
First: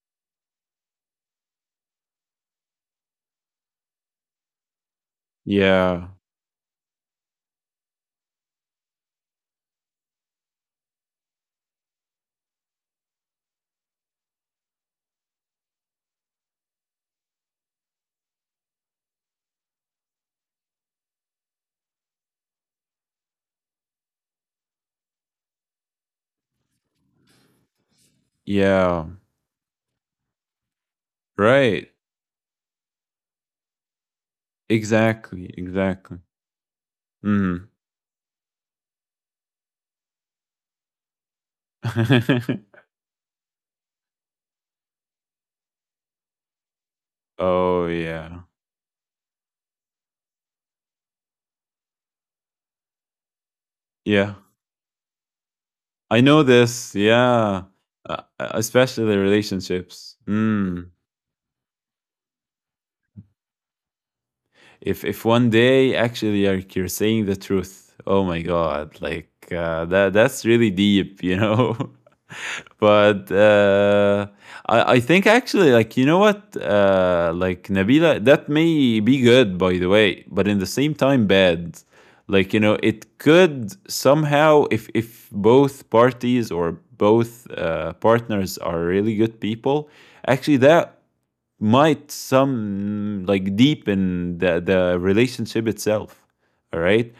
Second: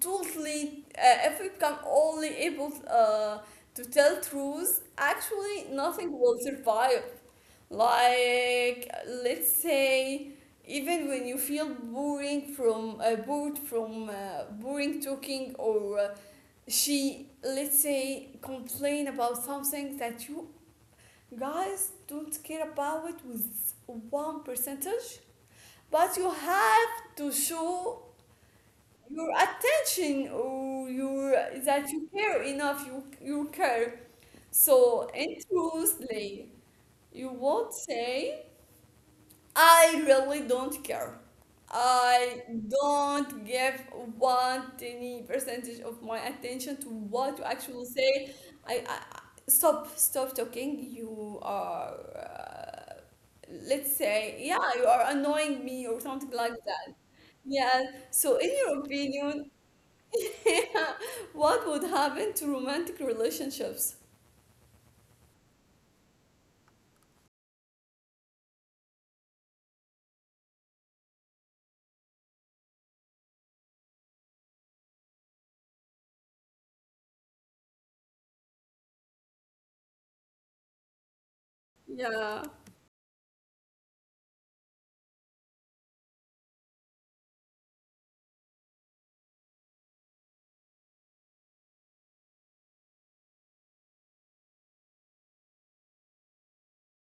S1: totally if we become only able to tell truths, actually
S2: Yeah.
S1: nothing will survive. Like, let's say, even when you feel boring from bored from boring talking or she let's say complain about something that you, guys, don't care about it with one percentage, but you have to show
S2: Yeah.
S1: your attention or your
S2: Right.
S1: that you care enough. You care. So, and
S2: Exactly, exactly.
S1: truthfully, you
S2: Mhm.
S1: won't say, "I really don't care. I don't give one tiny percentage of my attention to what you actually
S2: Oh,
S1: say.
S2: yeah.
S1: I stop, stop talking. You are, uh, let's say,
S2: Yeah.
S1: yeah, you are annoying me or
S2: I
S1: something
S2: know
S1: like that."
S2: this, yeah.
S1: Yeah.
S2: Uh,
S1: So, in your
S2: Especially the
S1: opinion,
S2: relationships. Mm.
S1: what would happen to romantic relationships?
S2: If one day actually, like, you're saying the truth, oh my God, like, that that's really deep, you know? But I think actually, like, you know what, like, Nabila, that may be good, by the way, but in the same time bad.
S1: Yeah.
S2: Like, you know, it could somehow, if both parties or both, partners are really good people, actually that might some, like, deepen the relationship itself, all right?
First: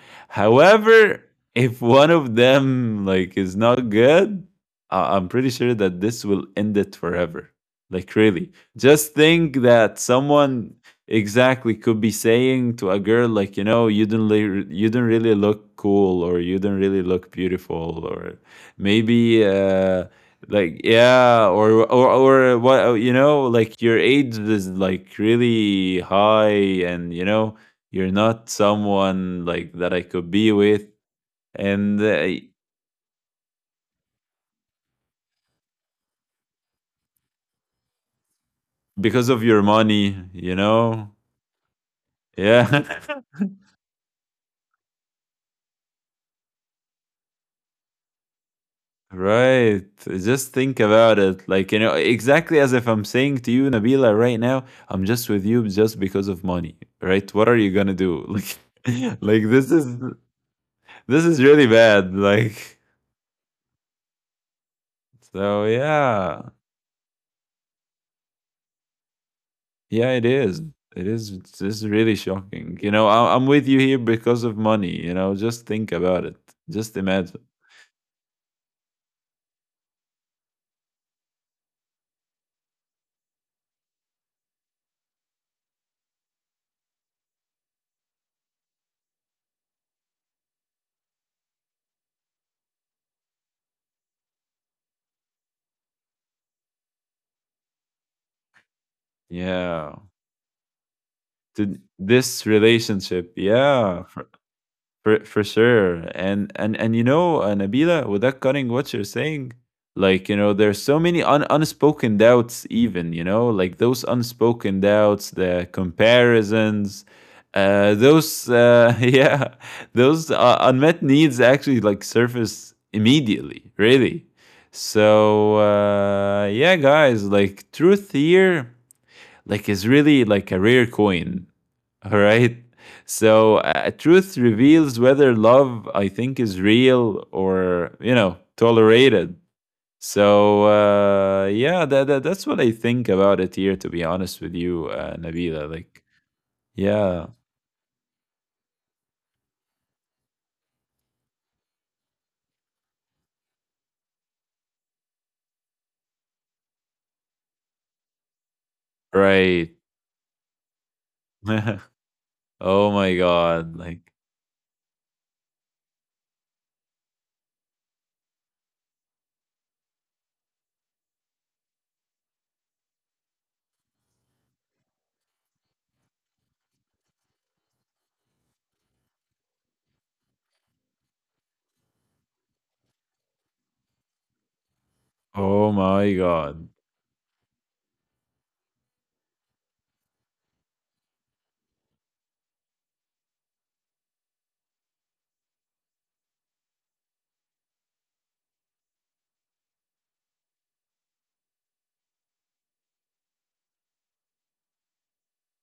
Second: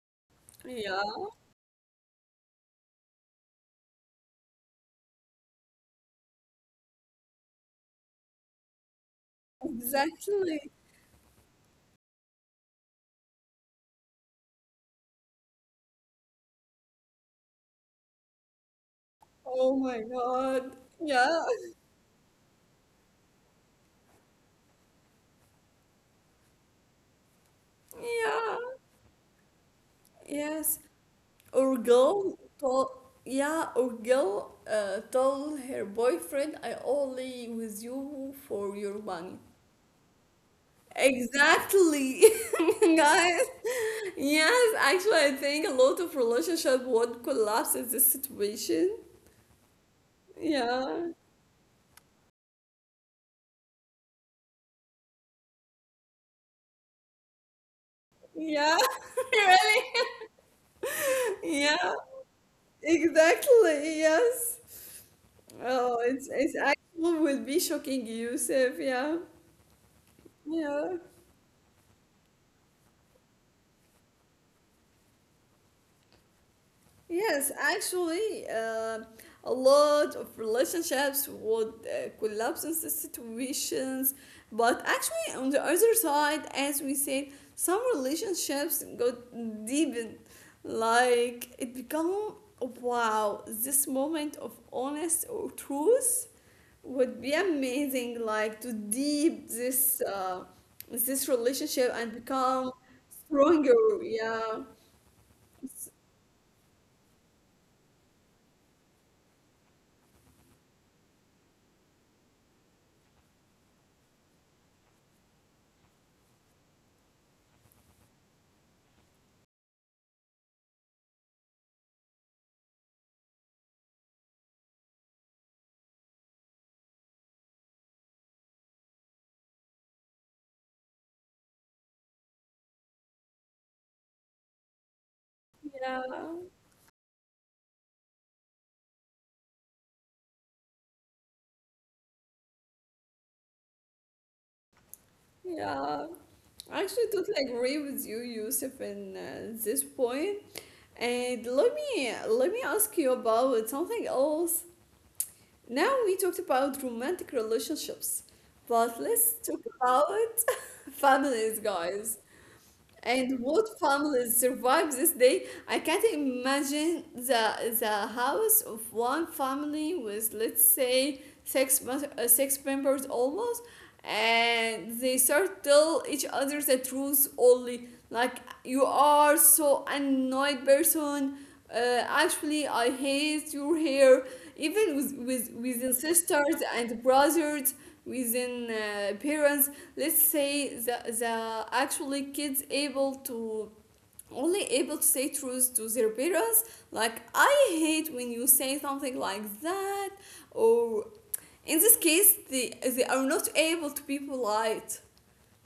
S1: Yeah.
S2: However, if one of them, like, is not good, I'm pretty sure that this will end it forever. Like, really, just think that
S1: Exactly.
S2: someone exactly could be saying to a girl, like, you know, you don't li- you don't really look cool, or you don't really look beautiful, or maybe
S1: Oh my God.
S2: like,
S1: Yeah.
S2: yeah, or what, you know, like, your age is like really high, and you know, you're not
S1: Yeah.
S2: someone like that I could be
S1: Yes.
S2: with.
S1: Or
S2: And
S1: girl told, yeah, or girl told her boyfriend, I only with you for your
S2: because
S1: money.
S2: of your money, you know.
S1: Exactly,
S2: Yeah.
S1: guys. Yes, actually, I think a lot of relationship would collapse in this situation.
S2: Right, just think
S1: Yeah,
S2: about it. Like, you know, exactly as if I'm saying to you, Nabila, right now, I'm just with you just because of money. Right? What are you going to do? Like,
S1: yeah,
S2: this
S1: really.
S2: is, this is really
S1: Yeah,
S2: bad, like.
S1: exactly. Yes.
S2: So
S1: Oh, it's
S2: yeah.
S1: it's actually will be shocking, Yusuf. Yeah,
S2: Yeah, it is.
S1: yeah.
S2: It is. It's really shocking. You know, I, I'm with you here because of money. You know, just think about it. Just imagine.
S1: Yes, actually, a lot of relationships would collapse in these situations. But actually, on the other side, as we said, some relationships got deepened. Like it become wow, this moment of honest or truth would be amazing. Like to deep
S2: Yeah.
S1: this this
S2: To
S1: relationship and
S2: this
S1: become
S2: relationship.
S1: stronger.
S2: Yeah.
S1: Yeah,
S2: For sure. And, and you know, Nabila, without cutting what you're saying, like, you know, there's so many unspoken doubts, even, you know, like those unspoken doubts, the comparisons, those yeah, those, unmet needs actually like surface immediately, really. So yeah, guys, like, truth here, like, is really like a rare coin. All right. So, truth reveals whether love, I
S1: yeah.
S2: think, is real or, you know, tolerated. So, yeah, that's what I think about it here, to be honest with you, Nabila.
S1: Yeah,
S2: Like,
S1: I actually
S2: yeah,
S1: totally agree with you, Yusuf, in this point. And let me ask you about something else. Now we talked about romantic relationships, but let's talk
S2: right.
S1: about families, guys.
S2: Oh my
S1: And what
S2: God. Like,
S1: families survive this day? I can't imagine the house of one family with let's say six six members almost, and they start tell each other the truth only. Like you are so annoyed person. Actually, I hate your hair. Even with
S2: oh
S1: within
S2: my
S1: sisters
S2: God.
S1: and brothers, within parents, let's say the actually kids able to only able to say truth to their parents, like I hate when you say something like that, or in this case they are not able to be polite,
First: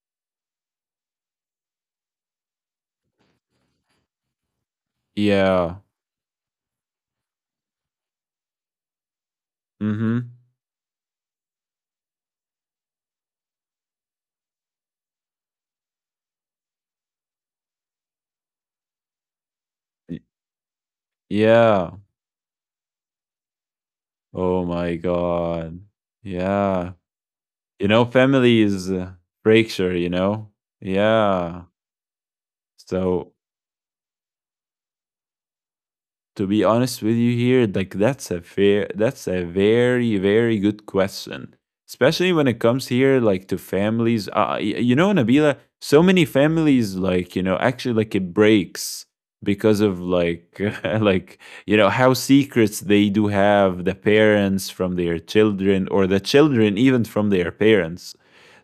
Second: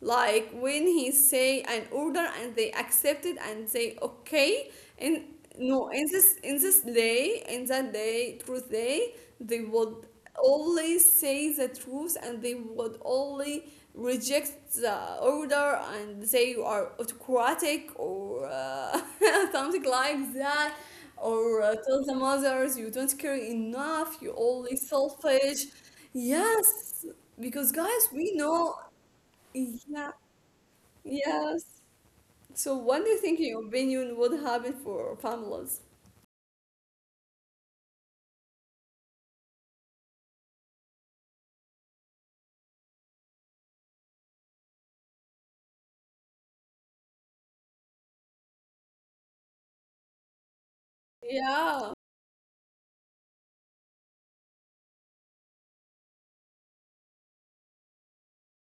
S1: like when he say an order and they accept it and say okay, and
S2: Yeah.
S1: no, in this in this day, in that day, truth day, they would
S2: Mm
S1: always say the truth, and they would only reject the order and say you are autocratic, or something
S2: hmm.
S1: like that, or
S2: Yeah.
S1: tell the mothers you don't care enough, you
S2: Oh
S1: only
S2: my
S1: selfish.
S2: God. Yeah.
S1: Yes, because
S2: You know,
S1: guys, we
S2: family
S1: know,
S2: is, fracture, you
S1: yeah.
S2: know? Yeah.
S1: Yes. So what do you
S2: So,
S1: think your opinion would happen for families?
S2: to be honest with you here, like, that's a fair, that's a very, very good question, especially when it comes here, like, to families. You know, Nabila, so many families, like, you know, actually, like, it breaks because of like like, you know,
S1: Yeah.
S2: how secrets they do have, the parents from their children, or the children even from their parents.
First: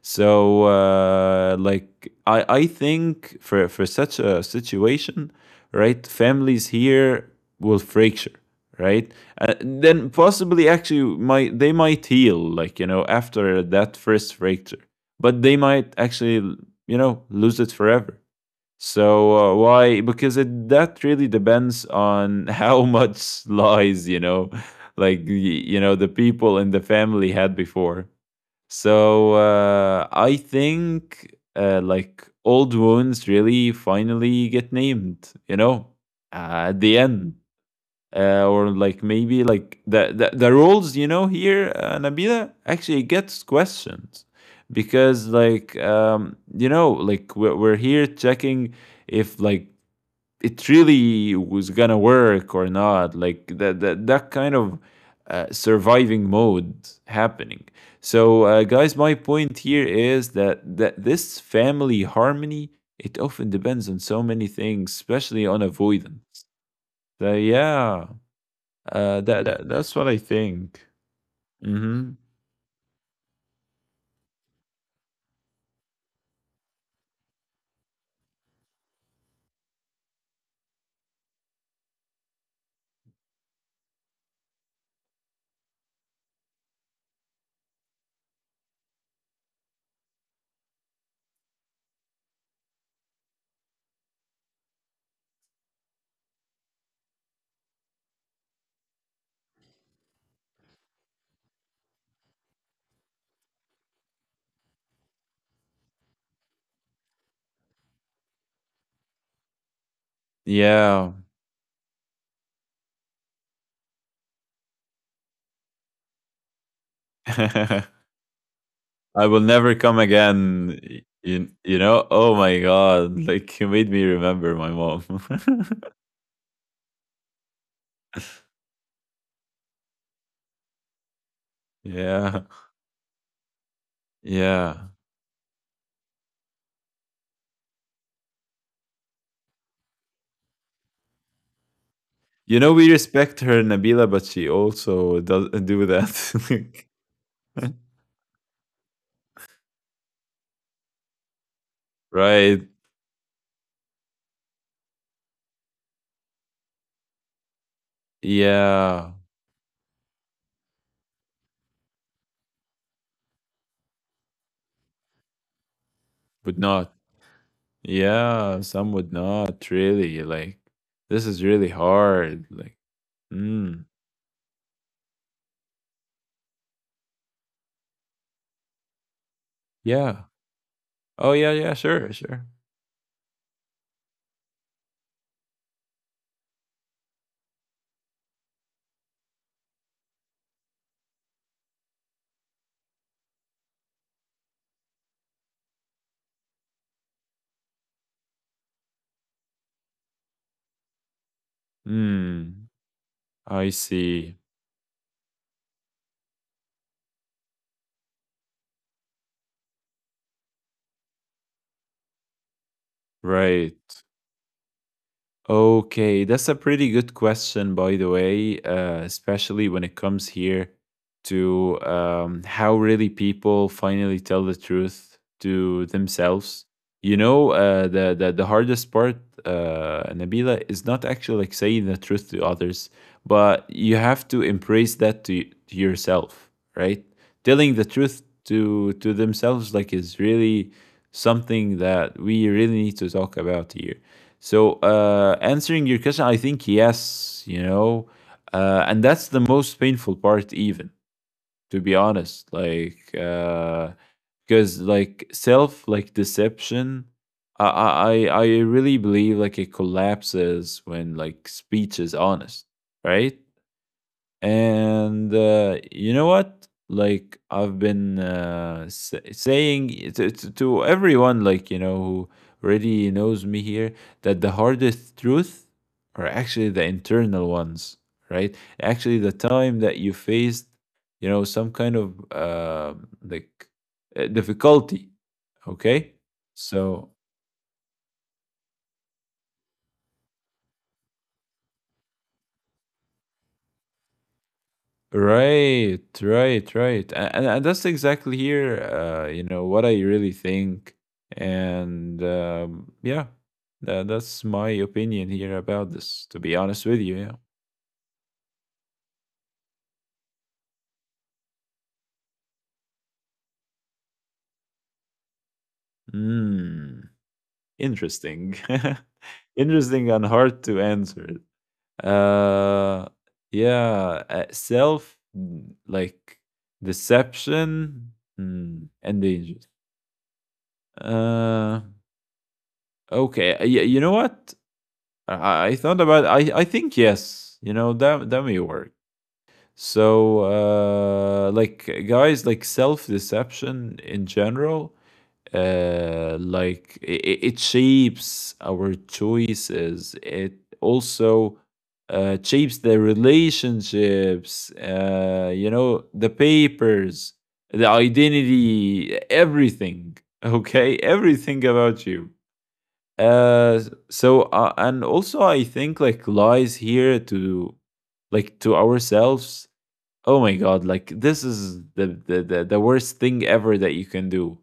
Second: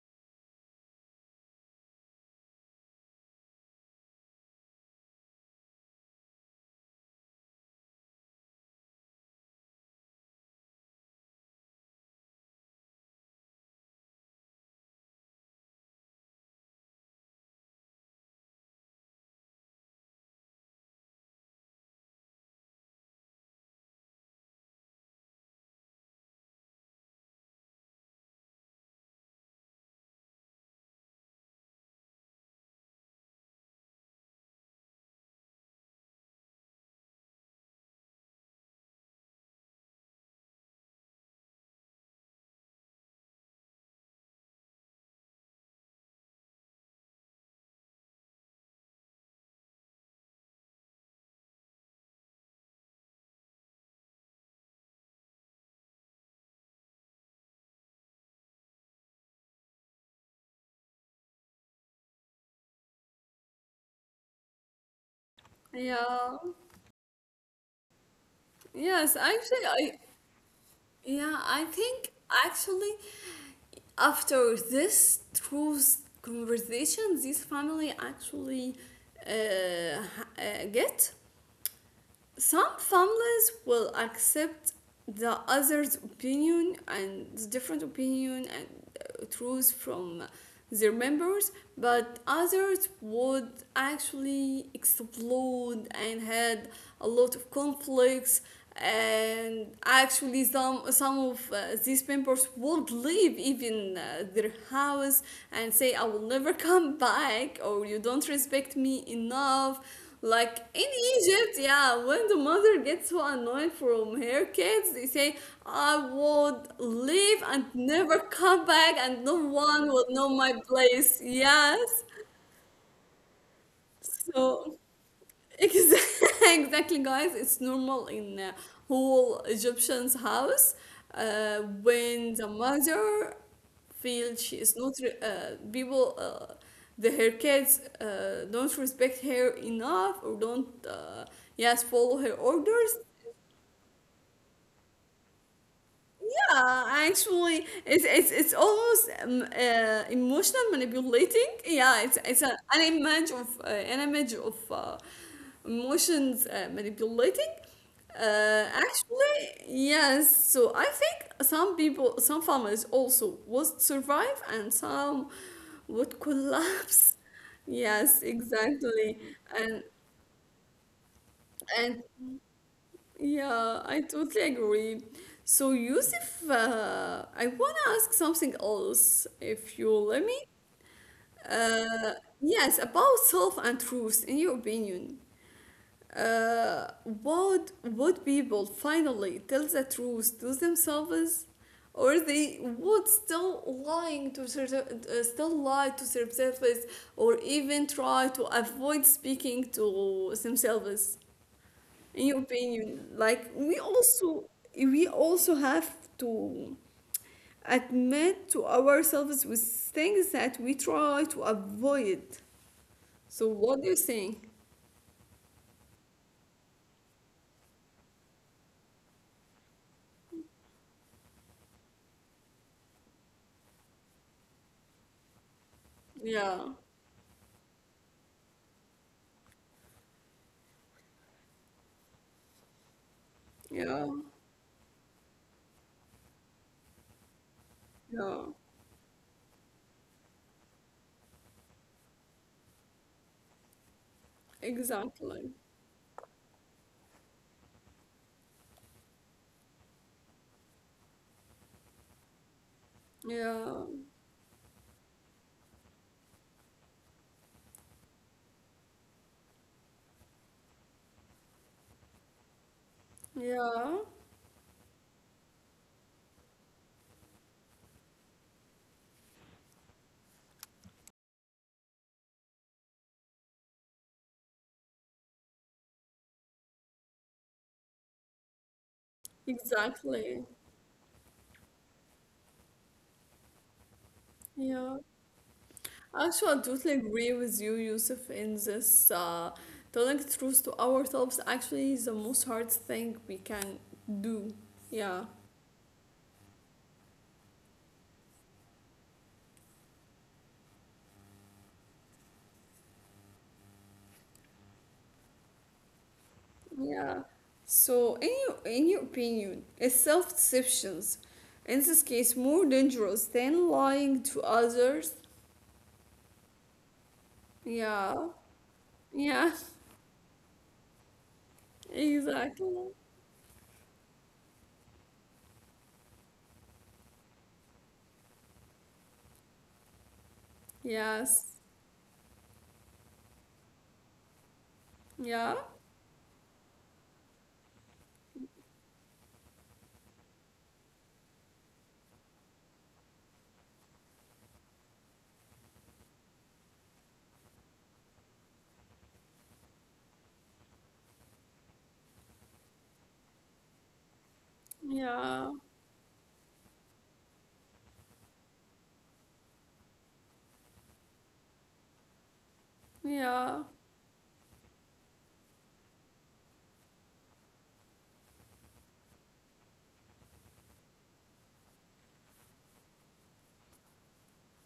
S2: So like, I think for such a situation, right, families here will fracture, right? Then possibly, actually, might, they might heal, like, you know, after that first fracture, but they might actually, you know, lose it forever. So why? Because it, that really depends on how much lies, you know, like, you know, the people in the family had before. So I think like, old wounds really finally get named, you know, at the end, or like, maybe like the, the roles, you know, here, Nabila, actually gets questioned, because like you know, like, we're here checking if, like, it really was gonna work or not, like that that kind of, surviving mode happening. So guys, my point here is that, this family harmony, it often depends on so many things, especially on
S1: Yeah.
S2: avoidance. So yeah.
S1: Yes, actually
S2: That's
S1: I,
S2: what I think.
S1: yeah, I think
S2: Hmm.
S1: actually after this truth conversation, this family actually get, some families will accept the other's opinion and different opinion and truths from their members, but others would actually explode and had a lot of conflicts. And actually, some of these members would leave even their house and say, "I will never come back," or "You don't respect me enough." Like in
S2: Yeah,
S1: Egypt, yeah, when the mother gets so annoyed from her kids, they say, I would leave and never come back, and
S2: I
S1: no
S2: will never
S1: one
S2: come
S1: will know my
S2: again.
S1: place.
S2: You, you
S1: Yes.
S2: know? Oh my god! Like, you made me remember my
S1: So,
S2: mom.
S1: Exactly, guys. It's normal in whole Egyptian's house when
S2: Yeah,
S1: the mother feels she is
S2: yeah.
S1: not re- people the her kids don't respect her enough or don't, yes, follow her
S2: You know we
S1: orders.
S2: respect her, Nabila, but she also doesn't do that.
S1: Yeah, actually,
S2: Like,
S1: it's almost emotional manipulating. Yeah, it's a,
S2: right?
S1: an image of emotions manipulating.
S2: Yeah,
S1: Actually, yes. So I think some people, some families also would survive, and some would
S2: would not.
S1: collapse. Yes,
S2: Yeah, some would
S1: exactly.
S2: not
S1: And
S2: really. Like, this is really
S1: and
S2: hard. Like,
S1: yeah,
S2: mm,
S1: I totally agree. So, Yusuf, I want to ask something else, if you let
S2: yeah.
S1: me.
S2: Oh yeah, yeah. Sure,
S1: Uh,
S2: sure.
S1: yes, about self and truth, in your opinion. Would people finally tell the truth to themselves, or they would still lying to their, still lie to themselves, or even try to avoid speaking to themselves? In your
S2: Mm,
S1: opinion, like we
S2: I
S1: also
S2: see.
S1: we also have to admit to ourselves with things that we try to avoid, so what do
S2: Right.
S1: you think?
S2: Okay, that's a pretty good question, by the way, especially when it comes here to how really people finally tell the truth to
S1: Yeah.
S2: themselves. You know, the hardest part, Nabila, is not actually like saying the truth to others, but you
S1: Yeah.
S2: have to embrace that to, to yourself, right? Telling the truth
S1: Yeah,
S2: to themselves like is really something that we really need to talk about here. So,
S1: exactly.
S2: answering your question, I think yes, you know, and that's the most painful part, even, to be honest. Like,
S1: Yeah.
S2: because like, self, like, deception, I really believe, like, it collapses when like speech is honest, right?
S1: Yeah,
S2: And you know what? Like, I've been saying it to everyone, like, you know, who already knows me here, that the hardest truth are actually the internal ones, right? Actually, the time that you
S1: exactly.
S2: faced, you know, some kind of, like
S1: Yeah,
S2: difficulty. Okay,
S1: actually I totally
S2: so,
S1: agree with you, Yusuf, in this, uh, telling truth to ourselves actually is the most hard thing we can do. Yeah.
S2: right, right, right. And that's exactly here, you know, what I really think. And um, yeah, that's my opinion here about this, to be honest with you.
S1: Yeah.
S2: Yeah.
S1: So, in in your opinion, is self deceptions in this case more dangerous than lying to others?
S2: Mm,
S1: Yeah.
S2: Interesting.
S1: Yeah.
S2: Interesting and hard to answer.
S1: Exactly.
S2: Uh, yeah, Self, like deception and danger.
S1: Yes.
S2: Uh, okay. Yeah, You know what?
S1: Yeah.
S2: I thought about I think yes, you know that may work. So like guys, like self-deception in general, like it shapes our choices. It also shapes the relationships,
S1: Yeah.
S2: uh, you know, the papers, the identity, everything. Okay, everything about you.
S1: Yeah.
S2: Uh, so and also I think like lies here to, like, to ourselves. Oh my god, like this is the worst thing ever that you can do,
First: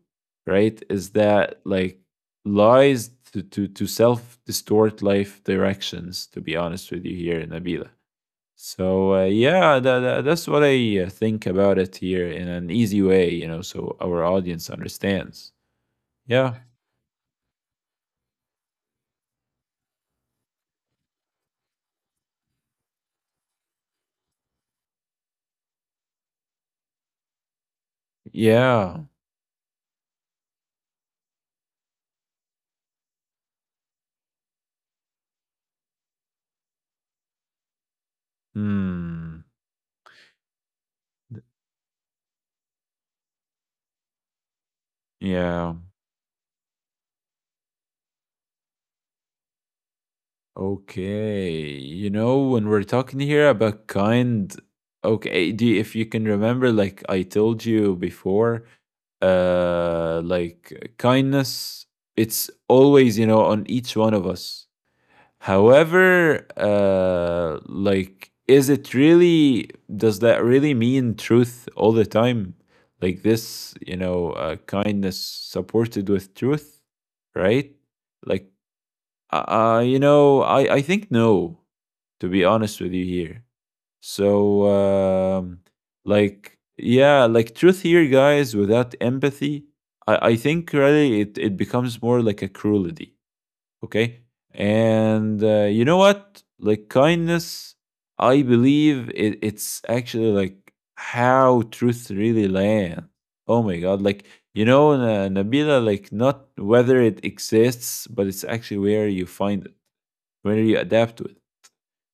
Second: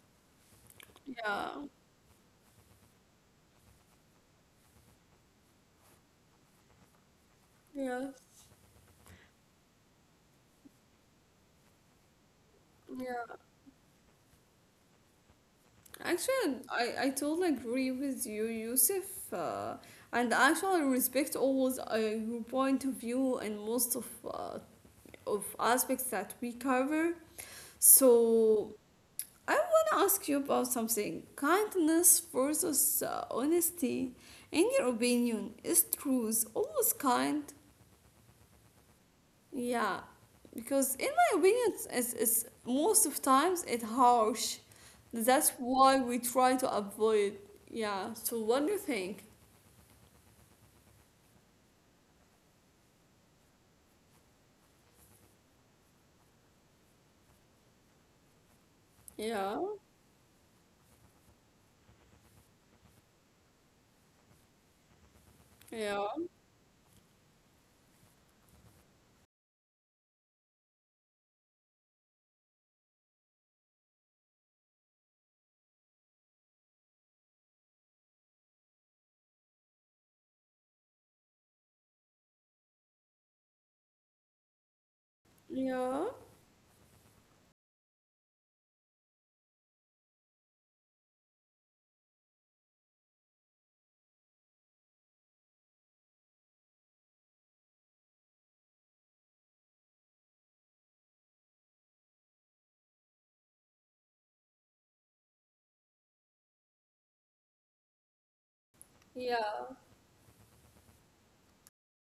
S2: right? Is
S1: Yeah.
S2: that like lies to self distort life directions? To be honest with you, here in Nabila.
S1: Yes.
S2: So, yeah, that's what I, think about it here in an easy
S1: Yeah.
S2: way, you know, so our audience understands. Yeah,
S1: Actually, I totally agree with you, Yusuf. And actually, I respect always your point of view and most of aspects that we cover. So
S2: yeah.
S1: I want to ask you about something. Kindness versus honesty. In your opinion, is truth always kind?
S2: Hmm.
S1: Yeah, because in my opinion, it's- most of times it's harsh. That's
S2: Yeah.
S1: why we try to avoid. Yeah. So what do you think?
S2: Okay, you know, when we're talking here about kind, okay, do you, if you can remember, like I told you before,
S1: Yeah.
S2: like kindness, it's always, you know, on each one of us.
S1: Yeah.
S2: However, like, is it really, does that really mean truth all the time? Like this, you know, kindness supported with truth, right? Like, you know, I think no, to be honest with you here. So, um,
S1: Yeah.
S2: like, yeah, like truth here, guys, without empathy, I think really it becomes more like a cruelty. Okay. And you know what? Like, kindness, I believe it's actually like how truth really lands. Oh my God. Like, you know, Nabila, like, not whether it exists, but it's actually where you
S1: Yeah.
S2: find when you adapt to it.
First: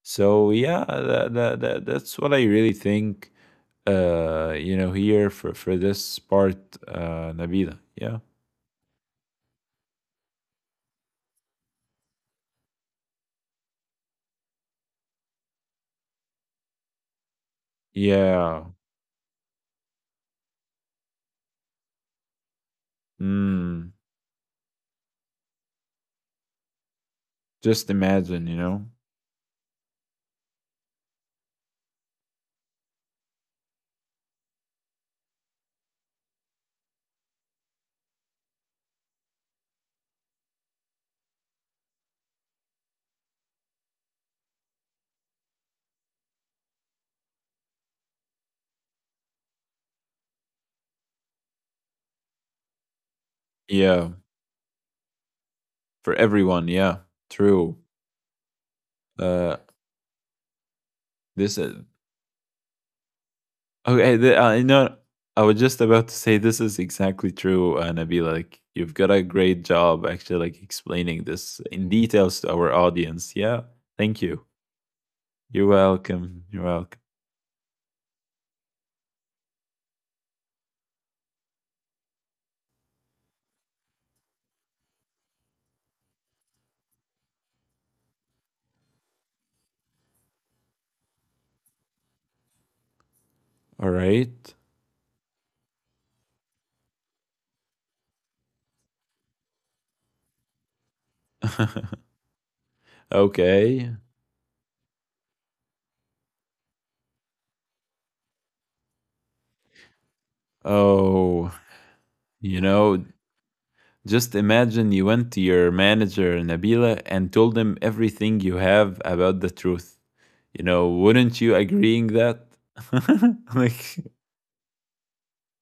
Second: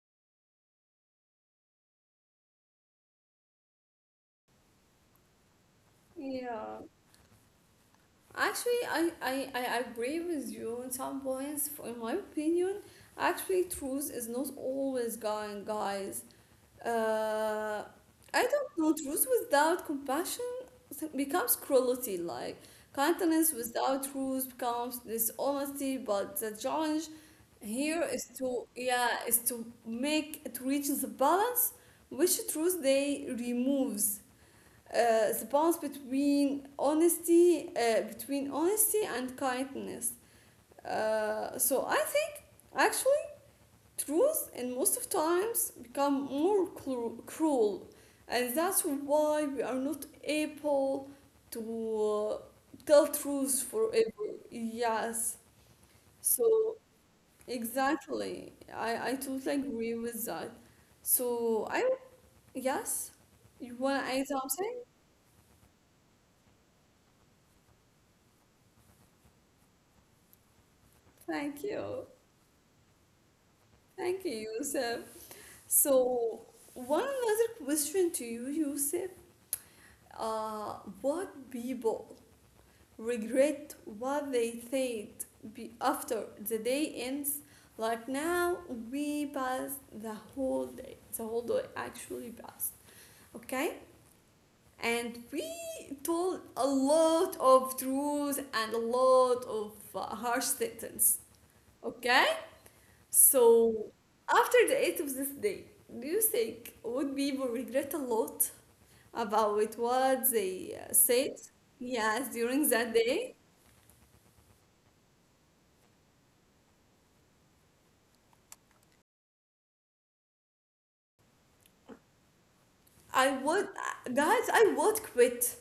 S2: So yeah, that's what I really think. You know, here for this part,
S1: Yeah.
S2: Nabila. Yeah,
S1: Actually, I agree with you on some points. In my opinion, actually, truth is not always going, guys. Uh, I
S2: yeah.
S1: don't know. Truth without compassion becomes cruelty. Like, kindness
S2: Mm,
S1: without truth becomes dishonesty. But the challenge
S2: just
S1: here is
S2: imagine, you
S1: to,
S2: know.
S1: yeah, is to make, to reach the balance which truth they removes the balance between honesty and kindness, so I think actually truth in most of times become more cruel, and that's why we are not able to uh, tell truth
S2: Yeah,
S1: forever. Yes,
S2: for everyone.
S1: so
S2: Yeah, true.
S1: exactly, I totally
S2: Uh,
S1: agree with that.
S2: this
S1: So
S2: is
S1: I, yes, you want to
S2: okay.
S1: add
S2: The, you
S1: something?
S2: know, I was just about to say this is exactly true, Nabila. Like you've got a great job actually, like explaining this
S1: Thank
S2: in
S1: you.
S2: details to our audience. Yeah, thank
S1: Thank you,
S2: you.
S1: Yusuf.
S2: You're welcome.
S1: So,
S2: You're welcome.
S1: one another question to you, Yusuf. Uh, what people regret what they said be after the day ends? Like now, we passed the whole day. The whole day actually passed. Okay?
S2: All right.
S1: And we told a lot of truths and a lot of harsh sentence. Okay? So,
S2: Okay.
S1: after the end of this day, do you think would people regret a lot about what they said,
S2: Oh,
S1: yes,
S2: you
S1: during that
S2: know,
S1: day?
S2: just imagine you went to your manager, Nabila, and told him everything you have about the truth. You know, wouldn't you agreeing that?
S1: I would,
S2: Like,
S1: guys, I would quit.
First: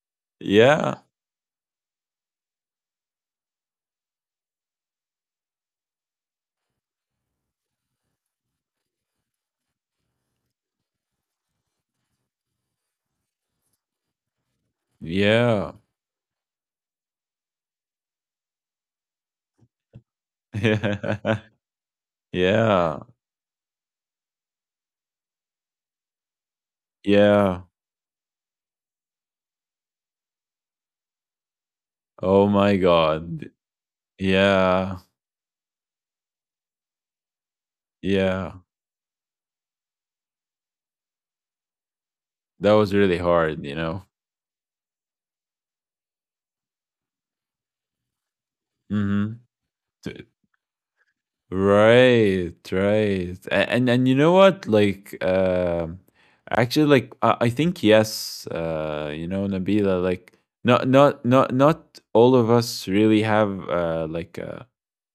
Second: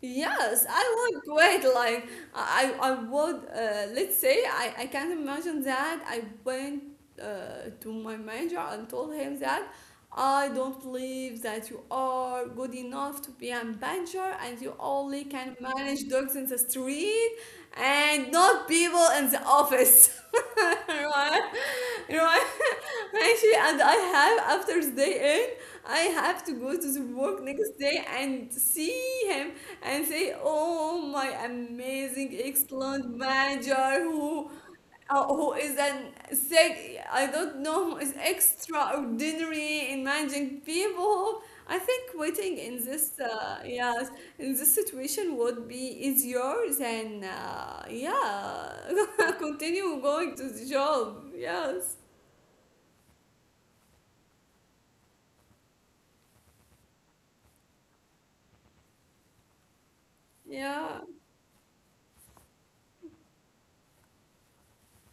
S1: Yes,
S2: yeah,
S1: I would quit. Like, I would, let's say, I can't imagine that. I went to my manager and told him that I don't believe that you are good enough to be a manager and you only can
S2: yeah,
S1: manage dogs in the street and not people in the office.
S2: yeah,
S1: Right? Right?
S2: yeah.
S1: Actually, and I have after the day I have to go to the work
S2: yeah.
S1: next day and see him and say, "Oh, my amazing,
S2: Oh my
S1: excellent
S2: God.
S1: manager
S2: Yeah,
S1: who is an I don't know who is
S2: yeah.
S1: extraordinary in managing people." I think waiting
S2: That
S1: in
S2: was
S1: this
S2: really hard, you know?
S1: yes, in this situation would be easier than yeah,
S2: Mm-hmm.
S1: continue going to the job. Yes.
S2: Right, right. And you know what? Like, um, actually, like, I think yes, uh, you know, Nabila, like not
S1: Yeah.
S2: not not not all of us really have uh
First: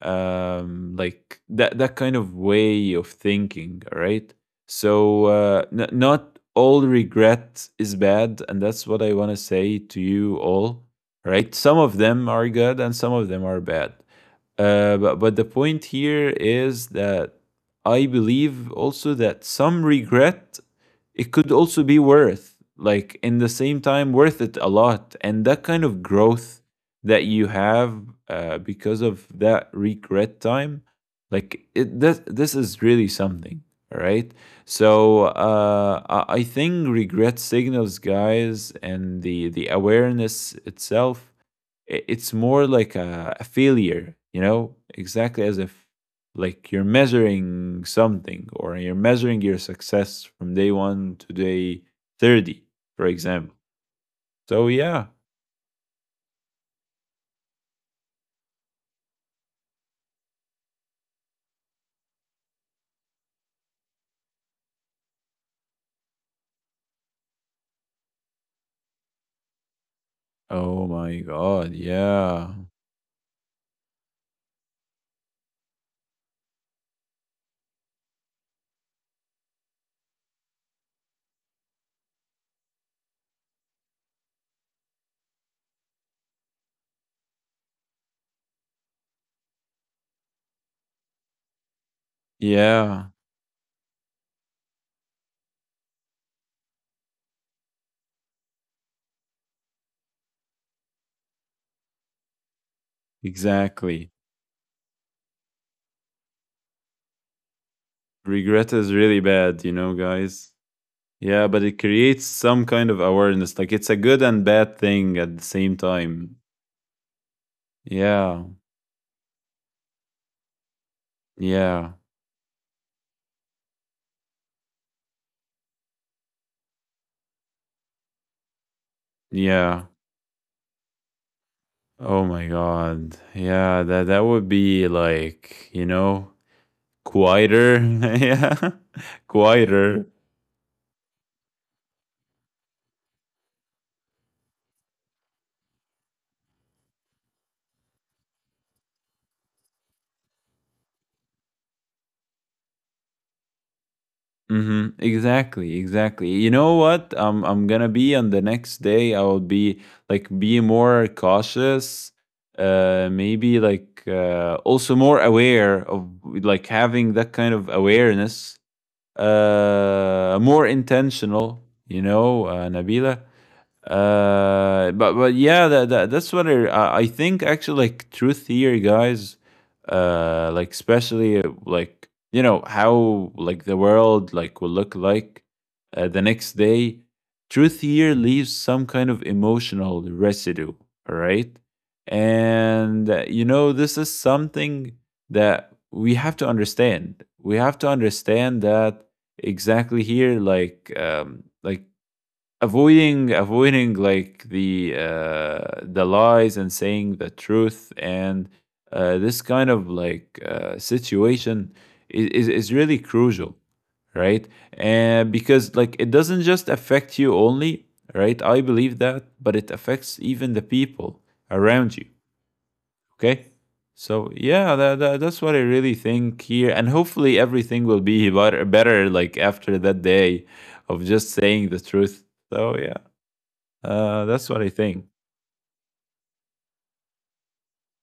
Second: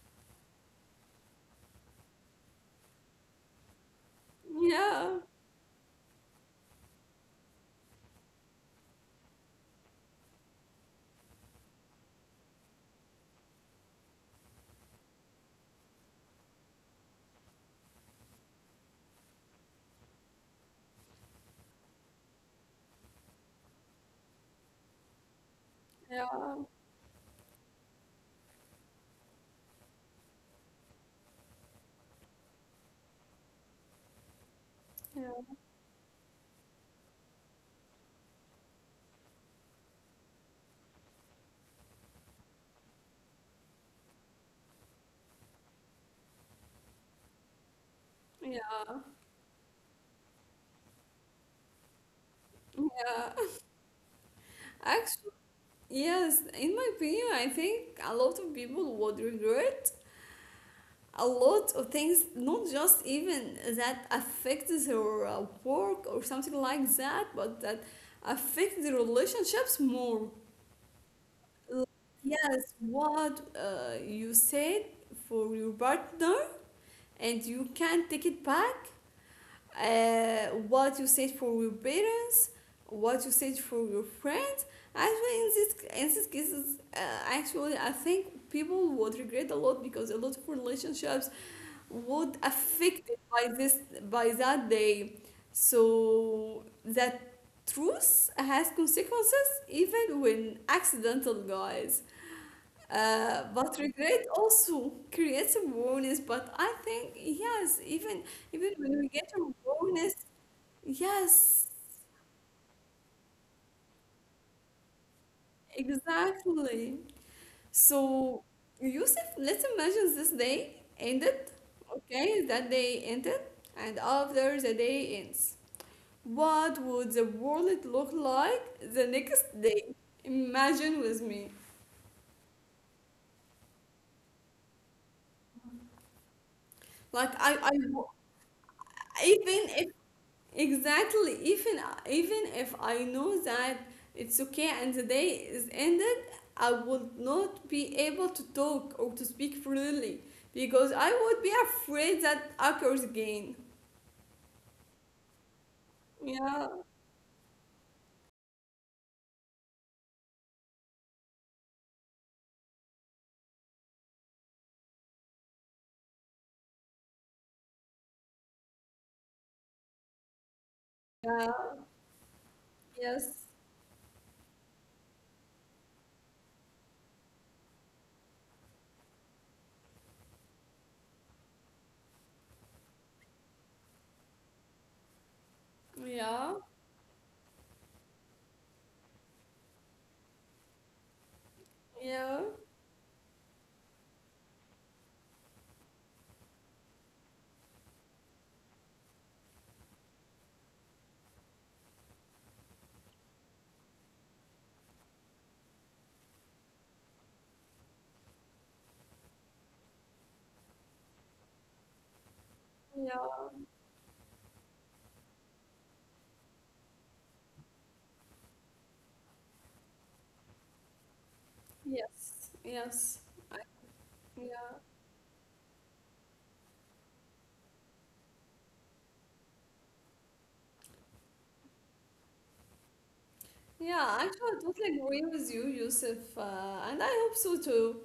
S2: um like that kind of way of thinking, right?
S1: Yeah.
S2: So, uh, not all regret is bad and that's what I want to say to you all, right? Some of them are good and some of them are bad, but the point here is that I believe also that some regret, it could also be worth, like, in the same time, worth it a lot, and that kind of growth
S1: Yeah.
S2: that you have, because of that regret time, like, it this is really something, all right. So,
S1: Yeah.
S2: I think regret signals, guys, and the awareness itself, it's more like a failure, you know, exactly as if like you're measuring something or you're
S1: Yeah,
S2: measuring your success from day one to day 30, for example.
S1: yeah.
S2: So, yeah.
S1: Actually, yes, in my opinion, I think a lot of people would regret a lot of things, not just even that affects their work or something like that, but that affect the relationships more.
S2: Oh my God. Yeah.
S1: Yes, what you said for your partner, and you can't take it back. What you said for your parents, what you said for your friends. Actually, in this, in these cases, actually, I think people would regret a lot because a lot of relationships would
S2: Yeah.
S1: affected by this, by that day. So that truth has consequences even when accidental, guys. But
S2: Exactly.
S1: regret also creates awareness. But I think yes, even
S2: Regret is
S1: when we
S2: really
S1: get
S2: bad, you know,
S1: awareness.
S2: guys. Yeah, but
S1: Yes,
S2: it creates some kind of awareness. Like it's a good and bad thing at the same time.
S1: exactly. So,
S2: Yeah.
S1: Yusuf, let's imagine this day ended.
S2: Yeah.
S1: Okay, that day ended, and after the day ends, what would the world look like the next day?
S2: Yeah.
S1: Imagine with me.
S2: Oh my god. Yeah, that that would be like, you know,
S1: Like I
S2: quieter. Yeah.
S1: even if,
S2: Quieter.
S1: exactly. Even if I know that it's okay and the day is ended, I would not be able to talk or to speak freely because I would be afraid that occurs again.
S2: Mhm. Exactly, exactly. You
S1: Yeah.
S2: know what? I'm going to be on the next day. I will be like be more cautious. Uh, maybe like uh, also more aware of like having that kind of awareness. Uh, more
S1: Yeah.
S2: intentional, you know, uh, Nabila.
S1: Yes.
S2: But yeah, that that's what I think actually, like truth here, guys. Like especially like you know how like the world like will look like the
S1: Yeah.
S2: next day. Truth here leaves some kind of emotional residue, all right?
S1: Yeah.
S2: And you know, this is something that we have to understand. We have to understand that exactly here, like avoiding like the lies and saying the truth and uh, this kind of like uh, situation is really crucial,
S1: Yeah.
S2: right? And because like it doesn't just affect you only, right? I believe that, but it affects even the people around you.
S1: Yes. Yes.
S2: Okay.
S1: I,
S2: So
S1: yeah.
S2: yeah, that's what I really think here, and hopefully everything will be better like after that day of just saying the truth, so yeah,
S1: Yeah. Actually,
S2: that's
S1: I
S2: what I
S1: totally
S2: think.
S1: agree with you, Yusuf, and I hope so too.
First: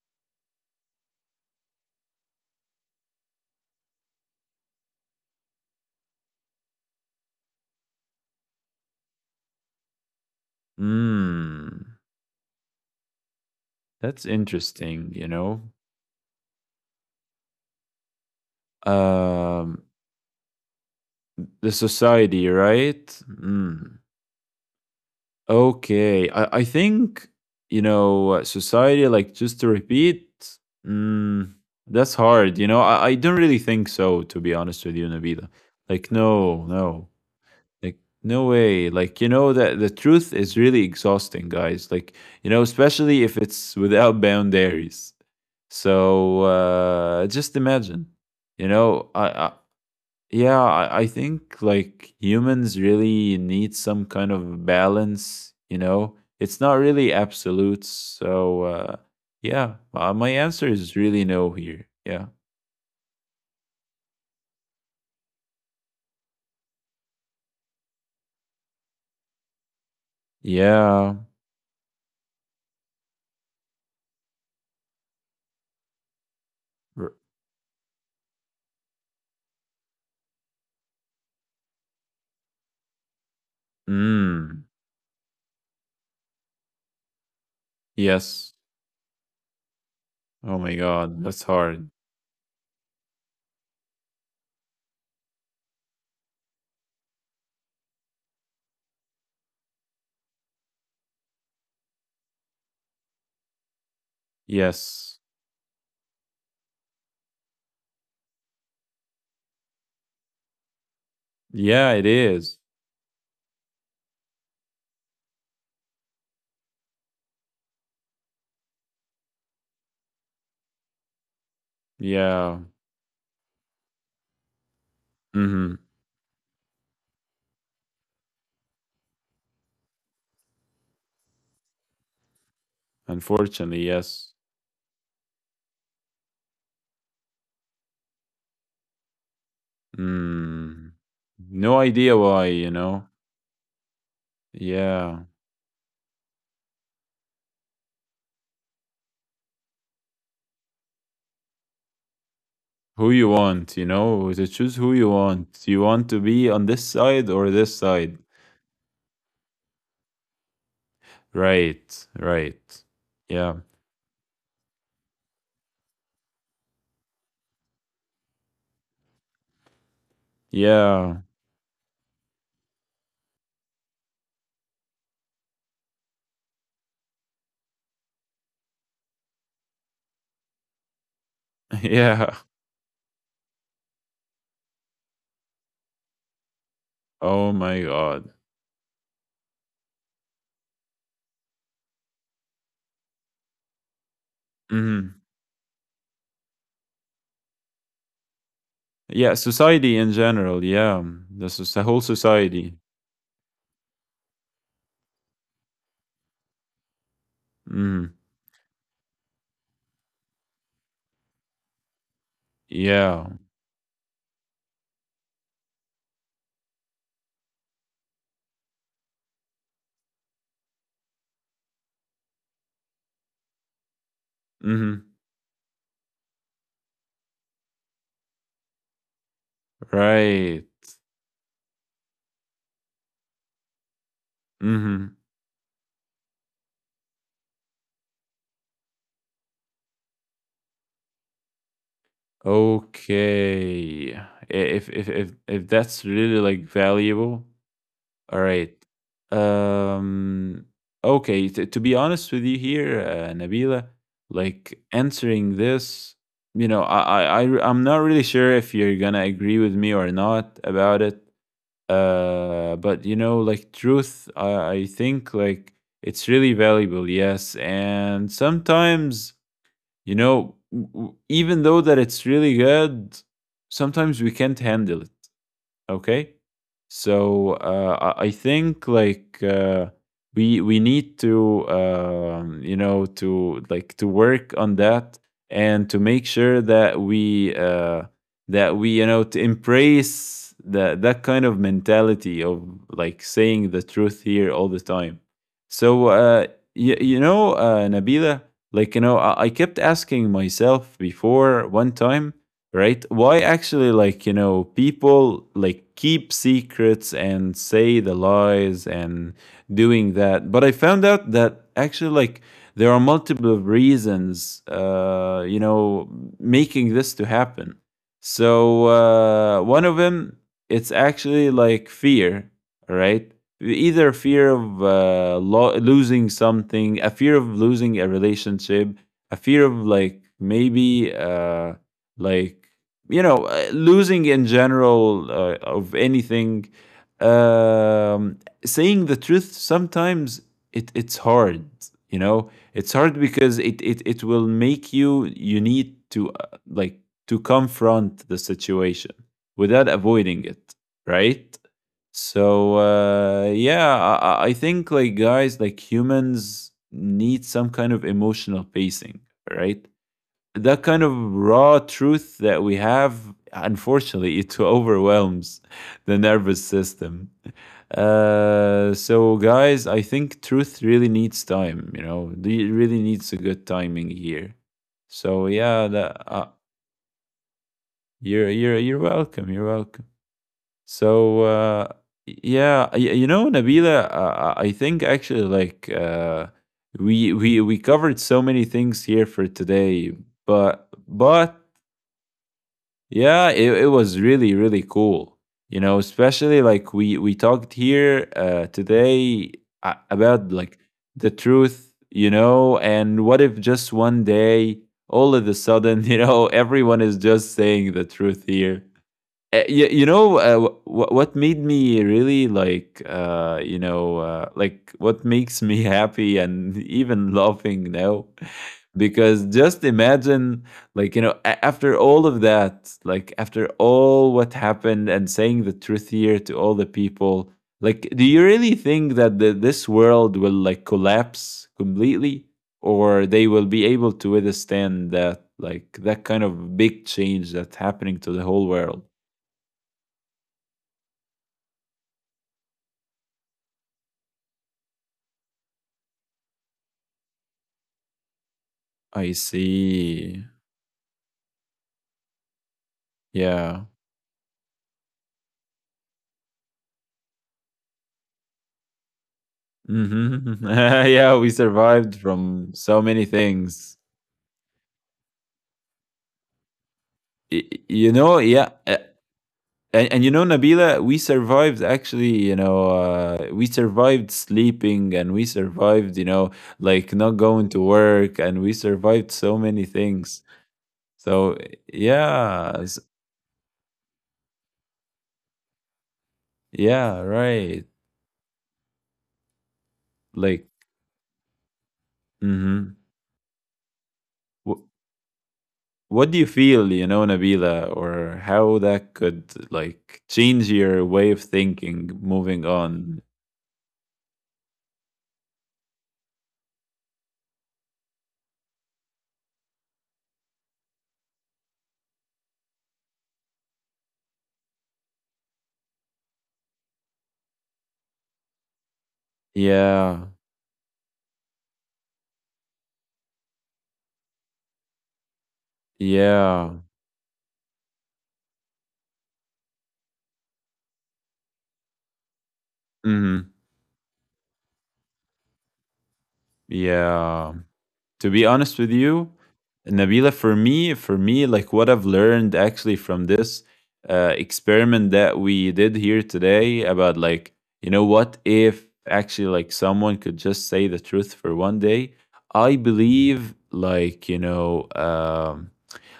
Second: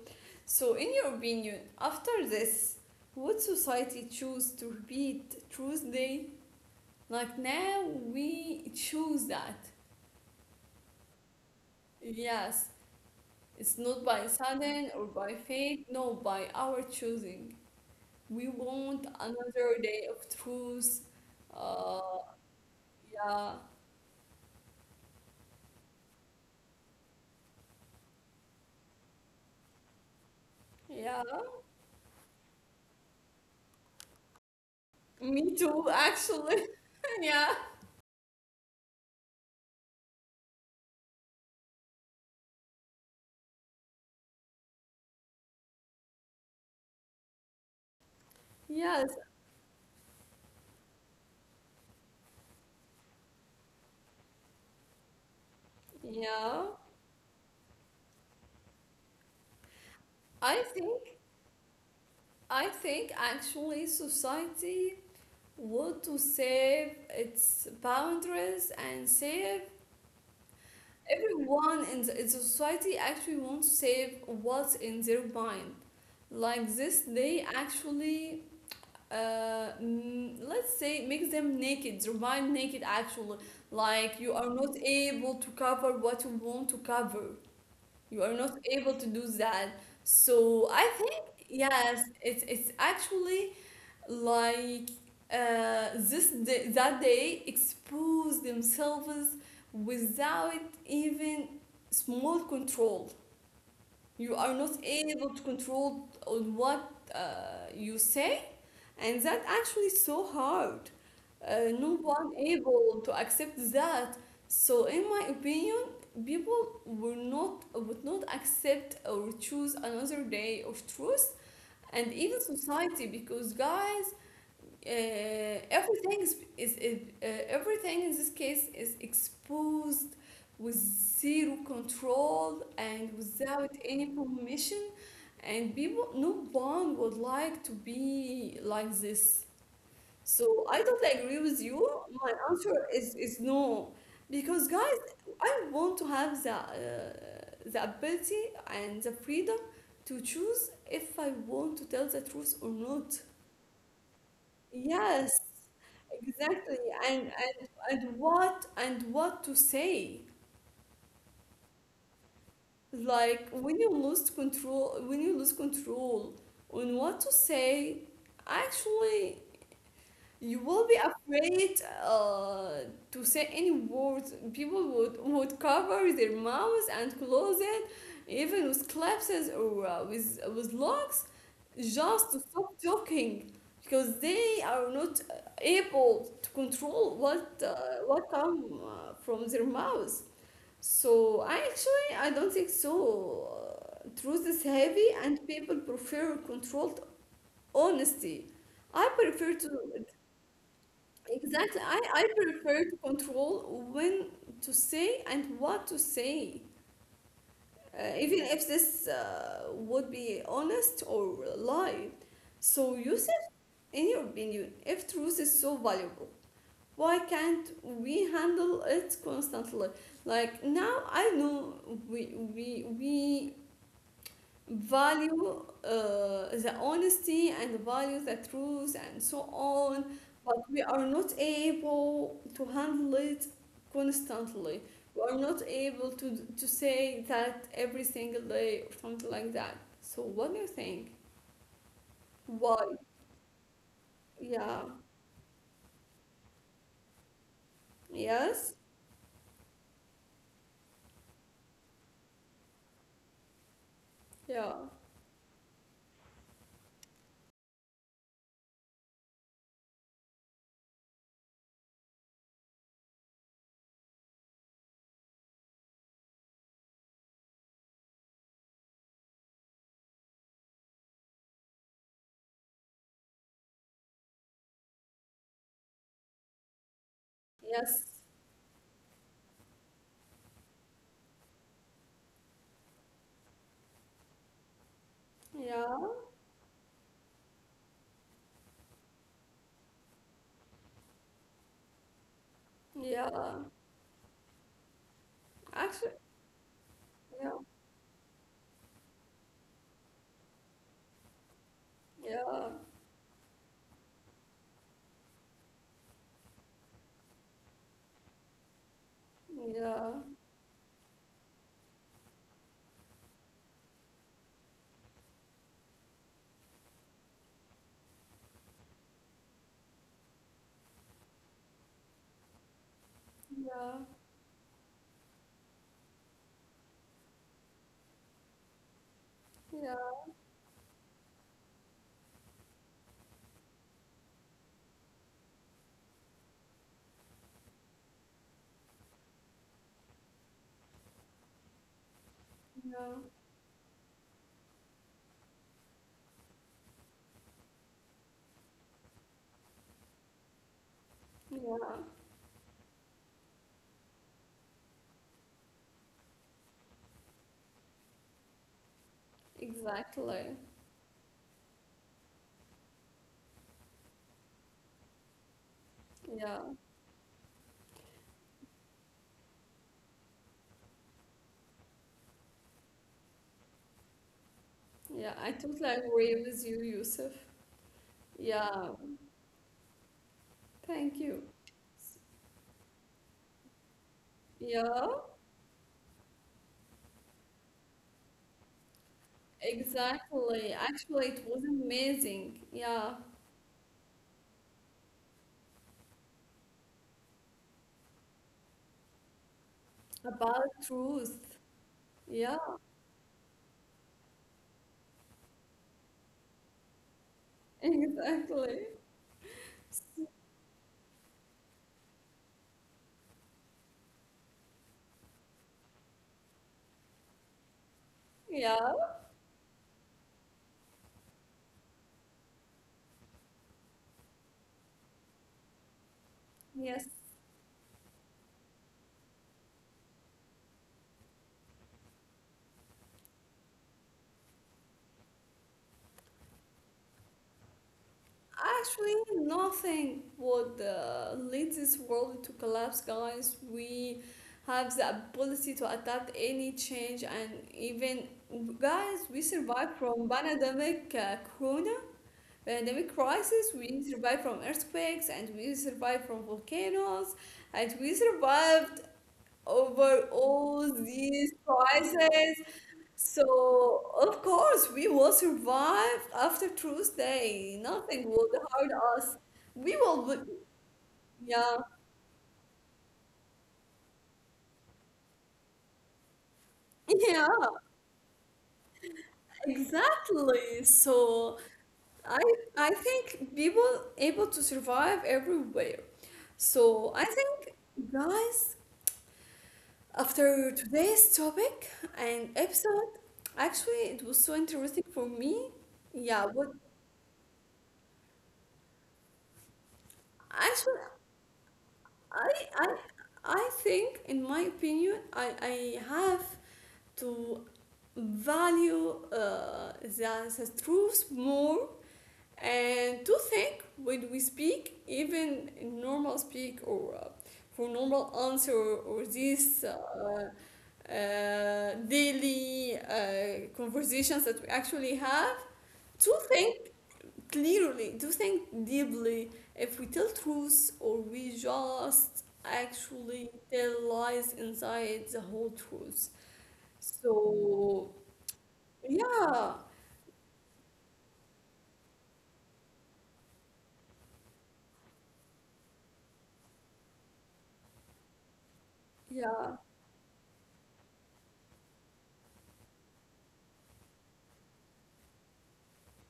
S1: So, in your opinion, after this, would society choose to repeat Tuesday? Like now, we choose that.
S2: Hmm,
S1: Yes, it's not
S2: that's
S1: by sudden or
S2: interesting, you
S1: by
S2: know.
S1: fate, no, by our choosing. We want another
S2: Um,
S1: day of truth.
S2: the
S1: Uh,
S2: society, right?
S1: yeah,
S2: Okay. I think, you know, society, like just to repeat,
S1: yeah.
S2: mm, that's hard, you know. I don't really think so, to be honest with you, Nabila.
S1: Me too,
S2: Like, no,
S1: actually.
S2: no.
S1: Yeah,
S2: Like, no way. Like, you know, that the truth is really exhausting, guys. Like, you know, especially if it's without boundaries. So just imagine, you know,
S1: yes,
S2: I yeah, I think like humans really need some kind of balance. You know, it's not
S1: yeah.
S2: really absolute. So, yeah, my answer
S1: I
S2: is
S1: think,
S2: really no here. Yeah,
S1: I think actually society want to save its boundaries and save
S2: yeah,
S1: everyone in the, in society actually wants to save what's in their mind, like this
S2: R-
S1: they actually, let's say, makes them naked, their mind naked actually, like you are
S2: mm,
S1: not able to cover what you want to cover, you are
S2: yes.
S1: not able to do that.
S2: Oh
S1: So
S2: my
S1: I think
S2: God, that's hard.
S1: yes, it's actually like, this day, that day expose themselves without even small control. You are not
S2: Yes.
S1: able to control on what you say, and that actually so hard.
S2: Yeah,
S1: No
S2: it
S1: one
S2: is.
S1: able to accept that. So, in my opinion, people will not, would not accept or choose another day of truth, and even
S2: Yeah.
S1: society, because guys
S2: Mhm.
S1: everything is everything in this case is exposed with zero control and without
S2: Unfortunately,
S1: any
S2: yes.
S1: permission, and people, no one would like to be like this. So I
S2: Mm.
S1: don't agree with
S2: No
S1: you.
S2: idea
S1: My
S2: why, you
S1: answer
S2: know?
S1: is no, because guys
S2: Yeah.
S1: I want to have the ability and the freedom to choose if I want to tell the truth or not.
S2: Who you want, you know? To choose who you
S1: Yes,
S2: want. You want to be
S1: exactly.
S2: on this
S1: And
S2: side or
S1: and
S2: this
S1: and
S2: side?
S1: what, and what to say?
S2: Right. Right.
S1: Like
S2: Yeah.
S1: when you lose control, when you lose control on what to say, actually, you will be
S2: Yeah.
S1: afraid to say any words. People would cover their mouths and close it, even with collapses or with locks, just
S2: Yeah.
S1: to stop talking because they are not able to control
S2: Oh my God.
S1: what come from their mouths. So actually, I don't think so. Truth is heavy,
S2: Mhm.
S1: and people prefer controlled honesty. I
S2: Yeah,
S1: prefer to,
S2: society in general. Yeah. The,
S1: exactly.
S2: the
S1: I,
S2: whole
S1: I
S2: society.
S1: prefer to control when to say and what to say,
S2: Mhm.
S1: even if this would be honest or lie. So,
S2: Yeah.
S1: Yusuf, in your opinion, if truth is so valuable, why can't we handle it constantly? Like now, I know we
S2: Mhm.
S1: value the honesty and value the truth and so on, but
S2: Right.
S1: we are not able to handle it constantly.
S2: Mhm.
S1: We are not able to say that every single day or something like that. So, what do you think? Why?
S2: Okay.
S1: Yeah.
S2: If that's really like valuable, all right.
S1: Yes.
S2: Um, okay, to be honest with you here, Nabila,
S1: Yeah.
S2: like answering this, you know, I'm not really sure if you're going to agree with me or not about it. Uh, but you know, like truth, I think like it's really valuable, yes. And sometimes you know, even though that it's really good, sometimes we can't handle it. Okay. So
S1: Yes.
S2: I think like we need to you know, to like to work on that and to
S1: Yeah.
S2: make sure that we that we, you know, to embrace that that kind of mentality of like
S1: Yeah.
S2: saying the truth here all the time. So
S1: Actually,
S2: you
S1: yeah.
S2: know, Nabila, like you know, I kept asking myself before one time,
S1: Yeah.
S2: right? Why actually, like, you know, people like keep secrets and say the lies and doing
S1: Yeah.
S2: that, but I found out that actually like there are multiple reasons, uh, you know, making this to happen. So, uh, one of them, it's actually like fear, right?
S1: Yeah.
S2: Either fear of losing something, a fear of losing a relationship, a fear of like
S1: Yeah.
S2: maybe uh, like you know losing in general, of anything, um, saying the truth sometimes, it it's hard, you know, it's hard
S1: Yeah.
S2: because it will make you need to like to confront the situation without avoiding it, right?
S1: Yeah.
S2: So uh, yeah, I think like, guys, like humans need some kind of emotional pacing, right?
S1: Exactly.
S2: That kind of raw truth that we have, unfortunately, it overwhelms the
S1: Yeah.
S2: nervous system. So, guys, I think truth really needs time. You know, it really needs a good timing here.
S1: Yeah.
S2: So,
S1: I totally
S2: yeah, that,
S1: agree with you, Yusuf.
S2: you're you're
S1: Yeah.
S2: you're welcome. You're welcome.
S1: Thank you.
S2: So, yeah, you know, Nabila, I
S1: Yeah.
S2: think actually, like, we covered so many things here for today,
S1: Exactly.
S2: but
S1: Actually, it was
S2: but
S1: amazing. Yeah.
S2: yeah, it was really, really cool. You know, especially like we talked here today, about
S1: About
S2: like the
S1: truth.
S2: truth, you
S1: Yeah.
S2: know, and what if just 1 day, all of a sudden, you know, everyone is just saying the truth here.
S1: Exactly.
S2: You know, what made me really like, you know, like what makes me happy and even laughing now
S1: Yeah.
S2: because just imagine like you know, after all of that, like after all what happened and saying the truth here to all the
S1: Yes.
S2: people, like, do you really think that this world will like collapse completely, or they will be able to withstand that, like, that kind of big change that's happening to the whole world?
S1: Actually, nothing would lead this world to collapse, guys. We have the ability to adapt any change, and even guys,
S2: I
S1: we survived from
S2: see.
S1: pandemic corona, pandemic
S2: Yeah.
S1: crisis. We survived from earthquakes, and we survived from volcanoes, and we survived over
S2: Hmm.
S1: all
S2: Yeah, we
S1: these
S2: survived
S1: crises.
S2: from so many things.
S1: So, of course, we will survive after
S2: Y-
S1: Tuesday.
S2: you
S1: Nothing
S2: know,
S1: will
S2: yeah,
S1: hurt
S2: I.
S1: us. We
S2: And
S1: will,
S2: you know,
S1: be-
S2: Nabila, we
S1: yeah,
S2: survived, actually, you know, we survived sleeping and we survived, you know, like not
S1: yeah,
S2: going to work, and we survived so many things.
S1: exactly. So,
S2: So
S1: I
S2: yeah,
S1: I think people able to survive everywhere. So, I
S2: yeah,
S1: think,
S2: right,
S1: guys, after
S2: like,
S1: today's topic and
S2: mm-hmm.
S1: episode, actually, it was so interesting for me.
S2: What do
S1: Yeah,
S2: you
S1: what
S2: feel, you know, Nabila, or how that could like change
S1: actually
S2: your way of thinking
S1: I
S2: moving
S1: I
S2: on?
S1: I think, in my opinion, I have to value the truth more and to think when we speak, even in normal speak or for normal answer or these
S2: Yeah,
S1: Daily conversations that we actually have to think
S2: yeah,
S1: clearly, do think deeply if we tell truths or we just actually
S2: mm-hmm,
S1: tell lies inside the whole truth.
S2: yeah.
S1: So
S2: To be honest with you,
S1: yeah,
S2: Nabila, for me, like what I've learned actually from this experiment that we did here today about like, you know, what if actually
S1: yeah,
S2: like someone could just say the truth for 1 day? I believe like, you know,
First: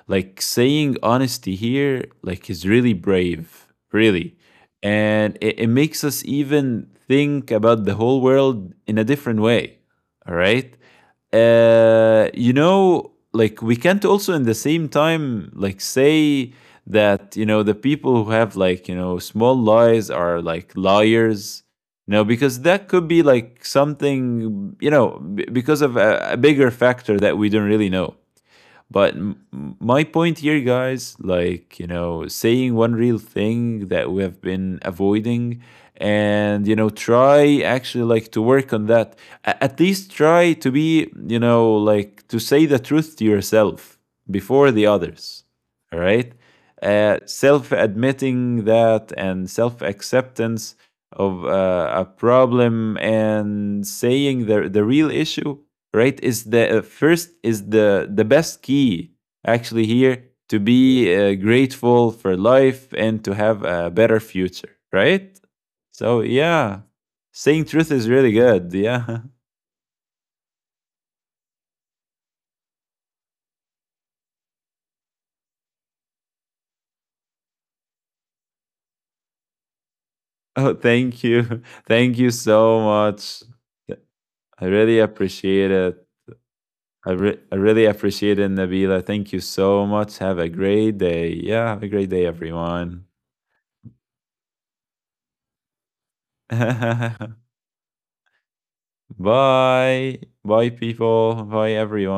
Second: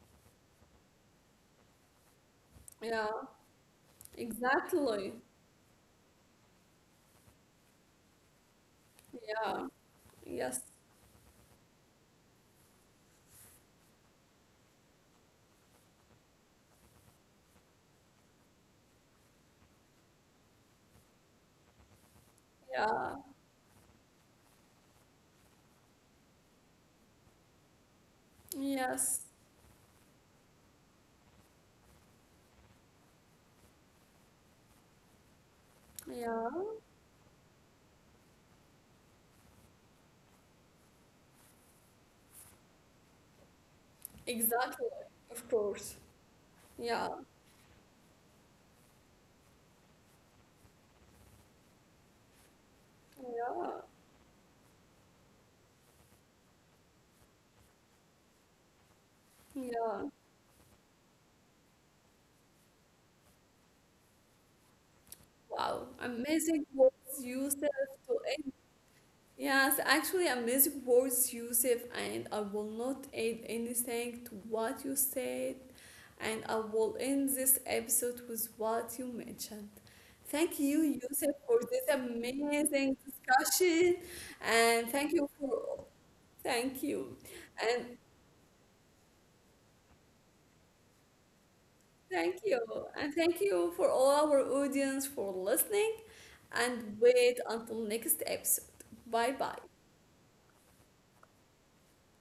S2: like saying honesty here, like, is really
S1: yeah,
S2: brave, really.
S1: exactly,
S2: And it makes us even think about the whole world in a different
S1: yeah,
S2: way. All
S1: yes,
S2: right, you know, like we can't also in the same time, like, say that you know the people who have like you know small lies are like liars. You know, because that could
S1: yeah,
S2: be like something, you know, because of a bigger factor that we don't really know. But
S1: yes,
S2: my point here, guys, like, you know, saying one real thing that we have been avoiding
S1: yeah,
S2: and, you know, try actually like to work on that. At least try to be, you know, like to say the truth to yourself before the
S1: exactly,
S2: others.
S1: of course,
S2: All right.
S1: yeah,
S2: Self admitting that and self acceptance of a problem
S1: yeah,
S2: and saying the real issue, right, is the first, is the best key actually
S1: yeah,
S2: here to be grateful for life and to have a better future, right?
S1: wow,
S2: So
S1: amazing
S2: yeah,
S1: words you
S2: saying
S1: said
S2: truth is
S1: to,
S2: really good, yeah.
S1: yes, actually, I words, Yusuf, and I will not add anything to what you said, and I will end this episode with what you mentioned. Thank
S2: Oh,
S1: you,
S2: thank
S1: Yusuf, for
S2: you.
S1: this
S2: Thank you so
S1: amazing
S2: much.
S1: discussion,
S2: I
S1: and
S2: really
S1: thank you
S2: appreciate
S1: for
S2: it.
S1: thank you,
S2: I really
S1: and
S2: appreciate it, Nabila. Thank you so much. Have a great day. Yeah, have a great day,
S1: thank you,
S2: everyone.
S1: and thank you for all our audience for listening, and wait until next episode. Bye bye.
S2: Bye. Bye, people. Bye, everyone.